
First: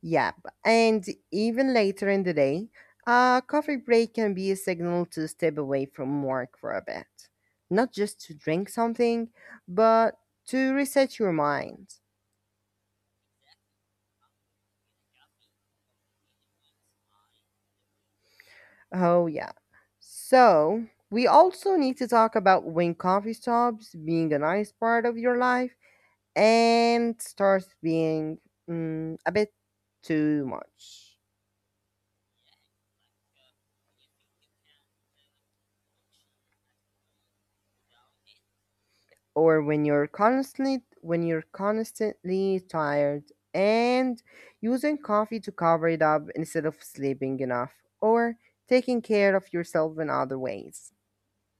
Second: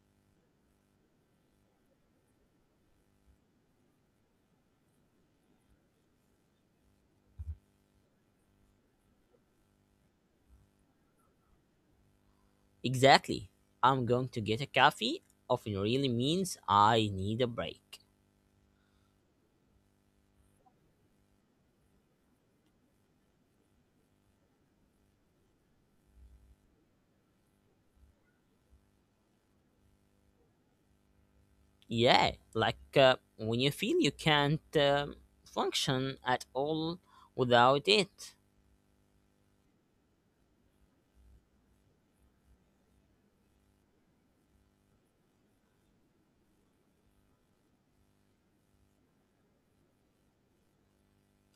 Speaker 1: Yep, and even later in the day, a coffee break can be a signal to step away from work for a bit. Not just to drink something, but to reset your mind.
Speaker 2: Exactly. I'm going to get a coffee often really means I need a break.
Speaker 1: Oh, yeah. So, we also need to talk about when coffee stops being a nice part of your life and starts being a bit too much.
Speaker 2: Yeah, like when you feel you can't function at all without it.
Speaker 1: Or when you're constantly tired and using coffee to cover it up instead of sleeping enough or taking care of yourself in other ways.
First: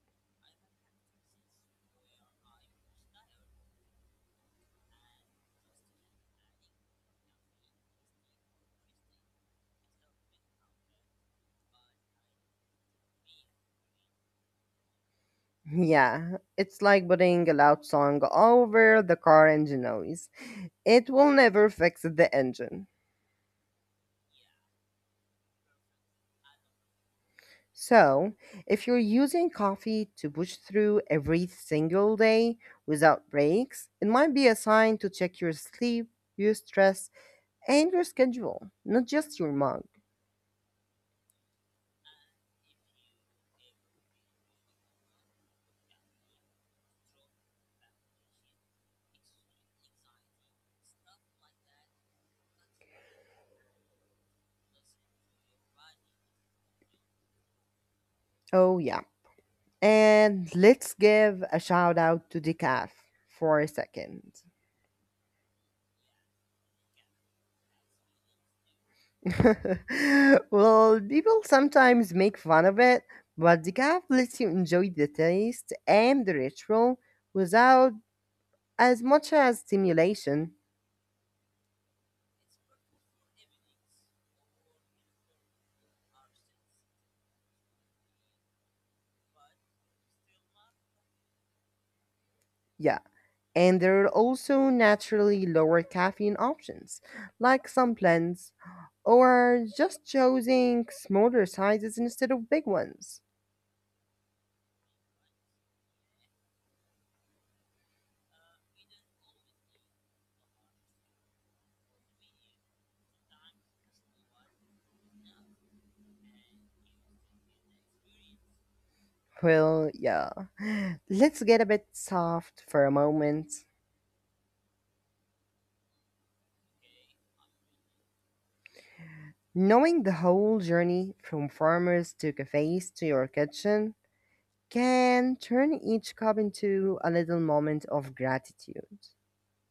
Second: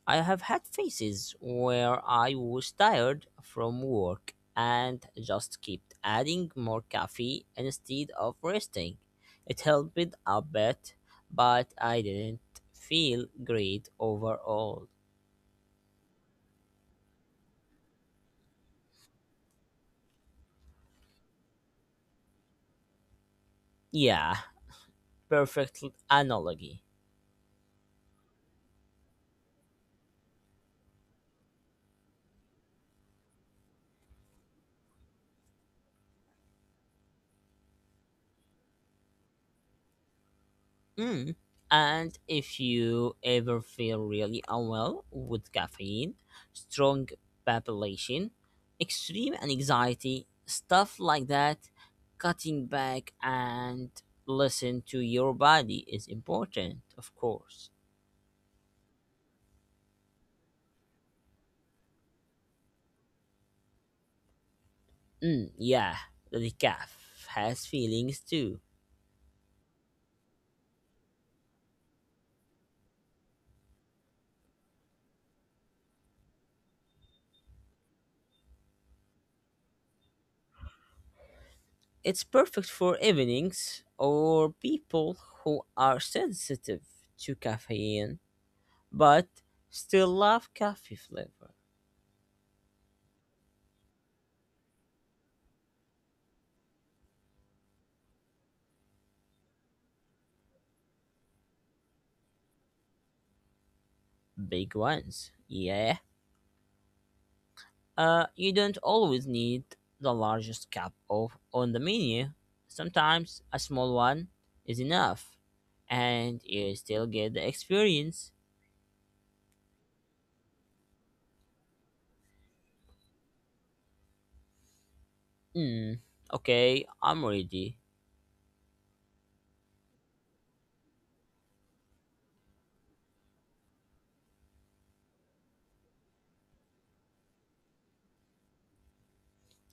Speaker 2: I have had phases where I was tired from work and just kept adding more coffee instead of resting. It helped a bit, but I didn't feel great overall.
Speaker 1: Yeah, it's like putting a loud song over the car engine noise. It will never fix the engine.
Speaker 2: Yeah, perfect analogy.
Speaker 1: So, if you're using coffee to push through every single day without breaks, it might be a sign to check your sleep, your stress, and your schedule, not just your mug.
Speaker 2: Mm. And if you ever feel really unwell with caffeine, strong palpitation, extreme anxiety, stuff like that, cutting back and listen to your body is important, of course.
Speaker 1: Oh, yeah. And let's give a shout out to decaf for a second.
Speaker 2: Mm, yeah, the decaf has feelings too.
Speaker 1: Well, people sometimes make fun of it, but decaf lets you enjoy the taste and the ritual without as much as stimulation.
Speaker 2: It's perfect for evenings or people who are sensitive to caffeine but still love coffee flavor.
Speaker 1: Yeah. And there are also naturally lower caffeine options, like some blends, or just choosing smaller sizes instead of big ones.
Speaker 2: Big ones, yeah. You don't always need the largest cup of on the menu. Sometimes a small one is enough, and you still get the experience.
Speaker 1: Well, yeah. Let's get a bit soft for a moment.
Speaker 2: Hmm. Okay, I'm ready.
Speaker 1: Knowing the whole journey from farmers to cafes to your kitchen can turn each cup into a little moment of gratitude.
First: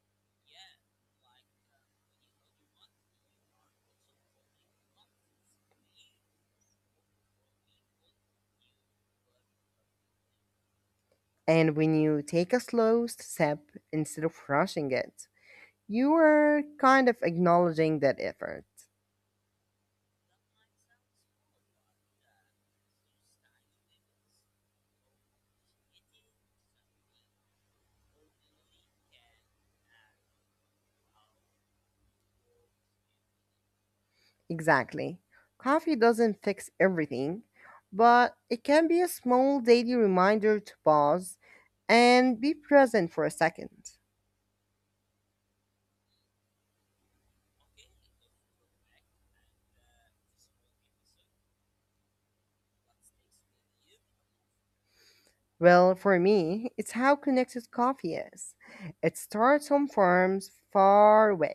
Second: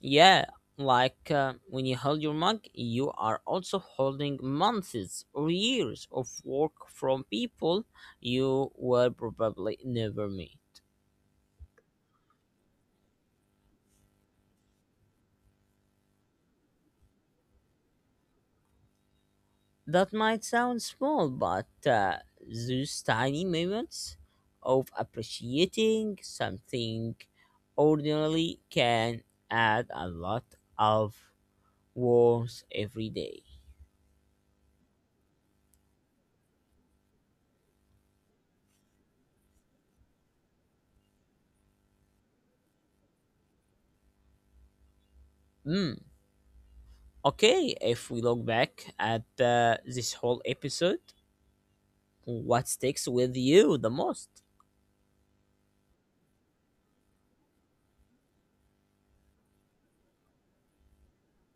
Speaker 2: Yeah, like when you hold your mug, you are also holding months or years of work from people you will probably never meet.
Speaker 1: And when you take a slow step instead of rushing it, you are kind of acknowledging that effort.
Speaker 2: That might sound small, but those tiny moments of appreciating something ordinarily can add a lot of warmth every day.
Speaker 1: Exactly. Coffee doesn't fix everything, but it can be a small daily reminder to pause and be present for a second.
Speaker 2: Hmm. Okay, if we look back at this whole episode, what sticks with you the most?
Speaker 1: Well, for me, it's how connected coffee is. It starts on farms far away,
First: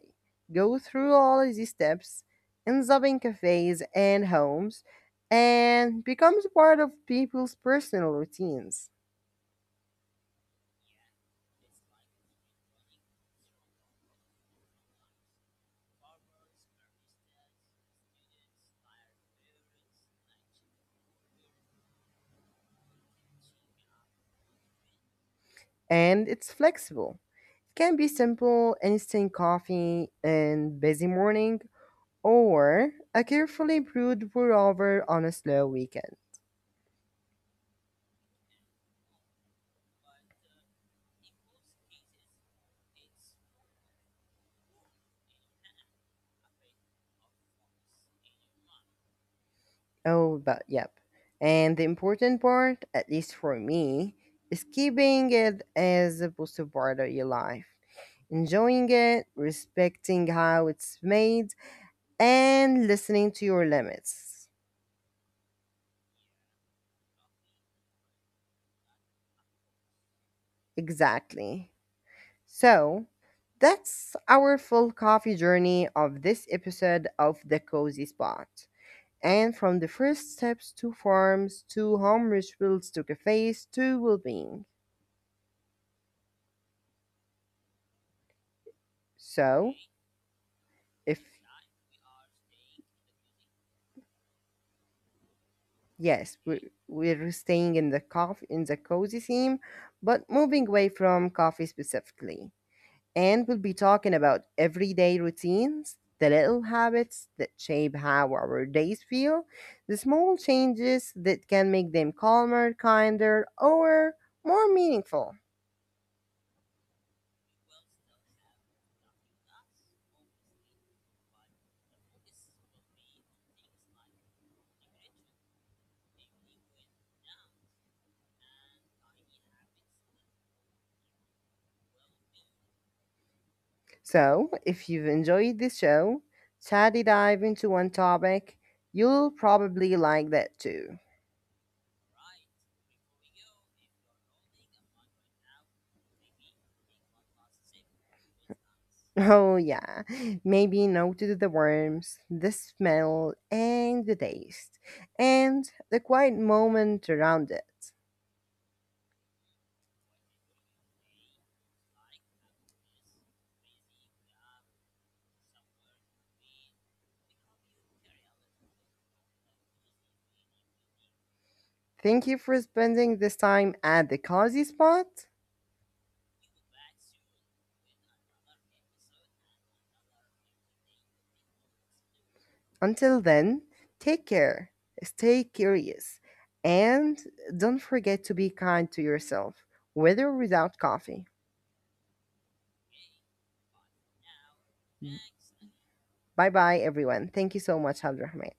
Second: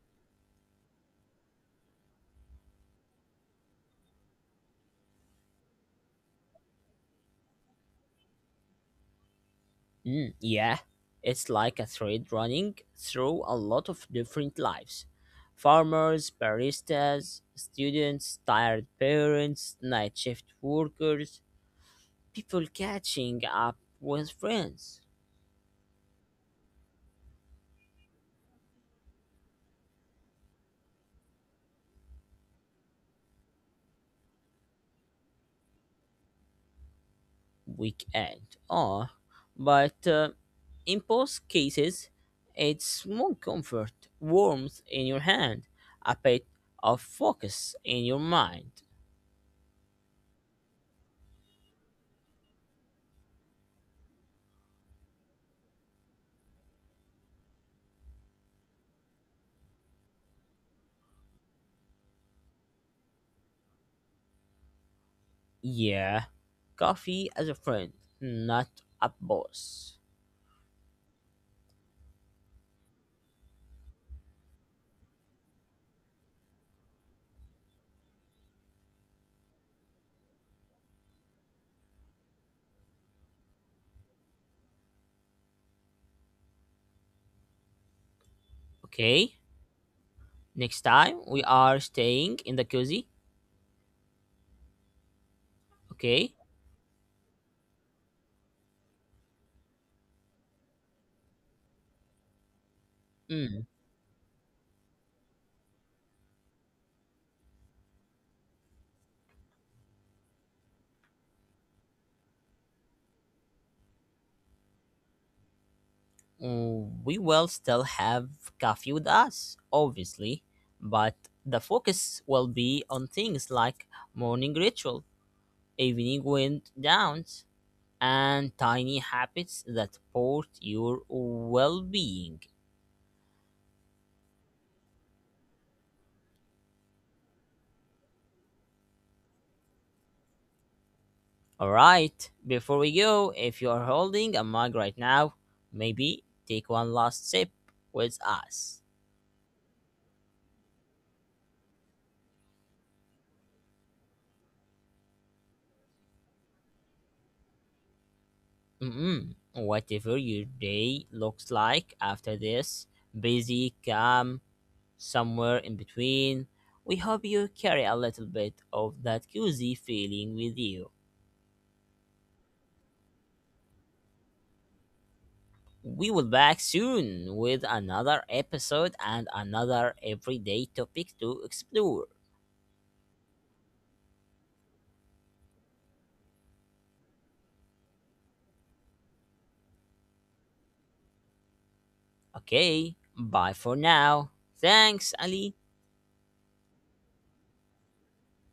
Speaker 1: go through all these steps, ends up in cafes and homes, and becomes part of people's personal routines.
Speaker 2: Mm, yeah, it's like a thread running through a lot of different lives, farmers, baristas, students, tired parents, night shift workers, people catching up with friends,
Speaker 1: And it's flexible. It can be simple instant coffee and busy morning, or a carefully brewed pour over on a slow weekend.
Speaker 2: weekend. Oh, but in both cases, it's more comfort, warmth in your hand, a bit of focus in your mind.
Speaker 1: Oh, but yep. And the important part, at least for me, is keeping it as a positive part of your life. Enjoying it, respecting how it's made, and listening to your limits.
Speaker 2: Yeah, coffee as a friend, not a boss.
Speaker 1: Exactly. So, that's our full coffee journey of this episode of The Cozy Spot. And from the first steps to farms, to home rituals, to cafes, to well being.
Speaker 2: Okay,
Speaker 1: So,
Speaker 2: next
Speaker 1: if
Speaker 2: time we are staying in the cozy.
Speaker 1: yes,
Speaker 2: Okay,
Speaker 1: we're staying in the coffee in the cozy theme, but moving away from coffee specifically. And we'll
Speaker 2: mm.
Speaker 1: be talking about everyday routines, the little habits that shape how our days feel, the small changes that can make them calmer, kinder, or more meaningful.
Speaker 2: Mm, we will still have coffee with us, obviously, but the focus will be on things like morning ritual, evening wind downs, and tiny habits that support your well being.
Speaker 1: So, if you've enjoyed this show, chatty dive into one topic, you'll probably like that too.
Speaker 2: All right, before we go, if you are holding a mug right now, maybe take one last sip with us.
Speaker 1: Oh, yeah. Maybe note to the worms, the smell, and the taste, and the quiet moment around it.
Speaker 2: Mm-mm. Whatever your day looks like after this, busy, calm, somewhere in between, we hope you carry a little bit of that cozy feeling with you.
Speaker 1: Thank you for spending this time at the cozy spot.
Speaker 2: We will be back soon with another episode and another everyday topic to explore.
Speaker 1: Until then, take care, stay curious, and don't forget to be kind to yourself, with or without coffee.
Speaker 2: Okay, bye for now. Thanks, Ali.
Speaker 1: Bye bye, everyone. Thank you so much, Abdurrahman.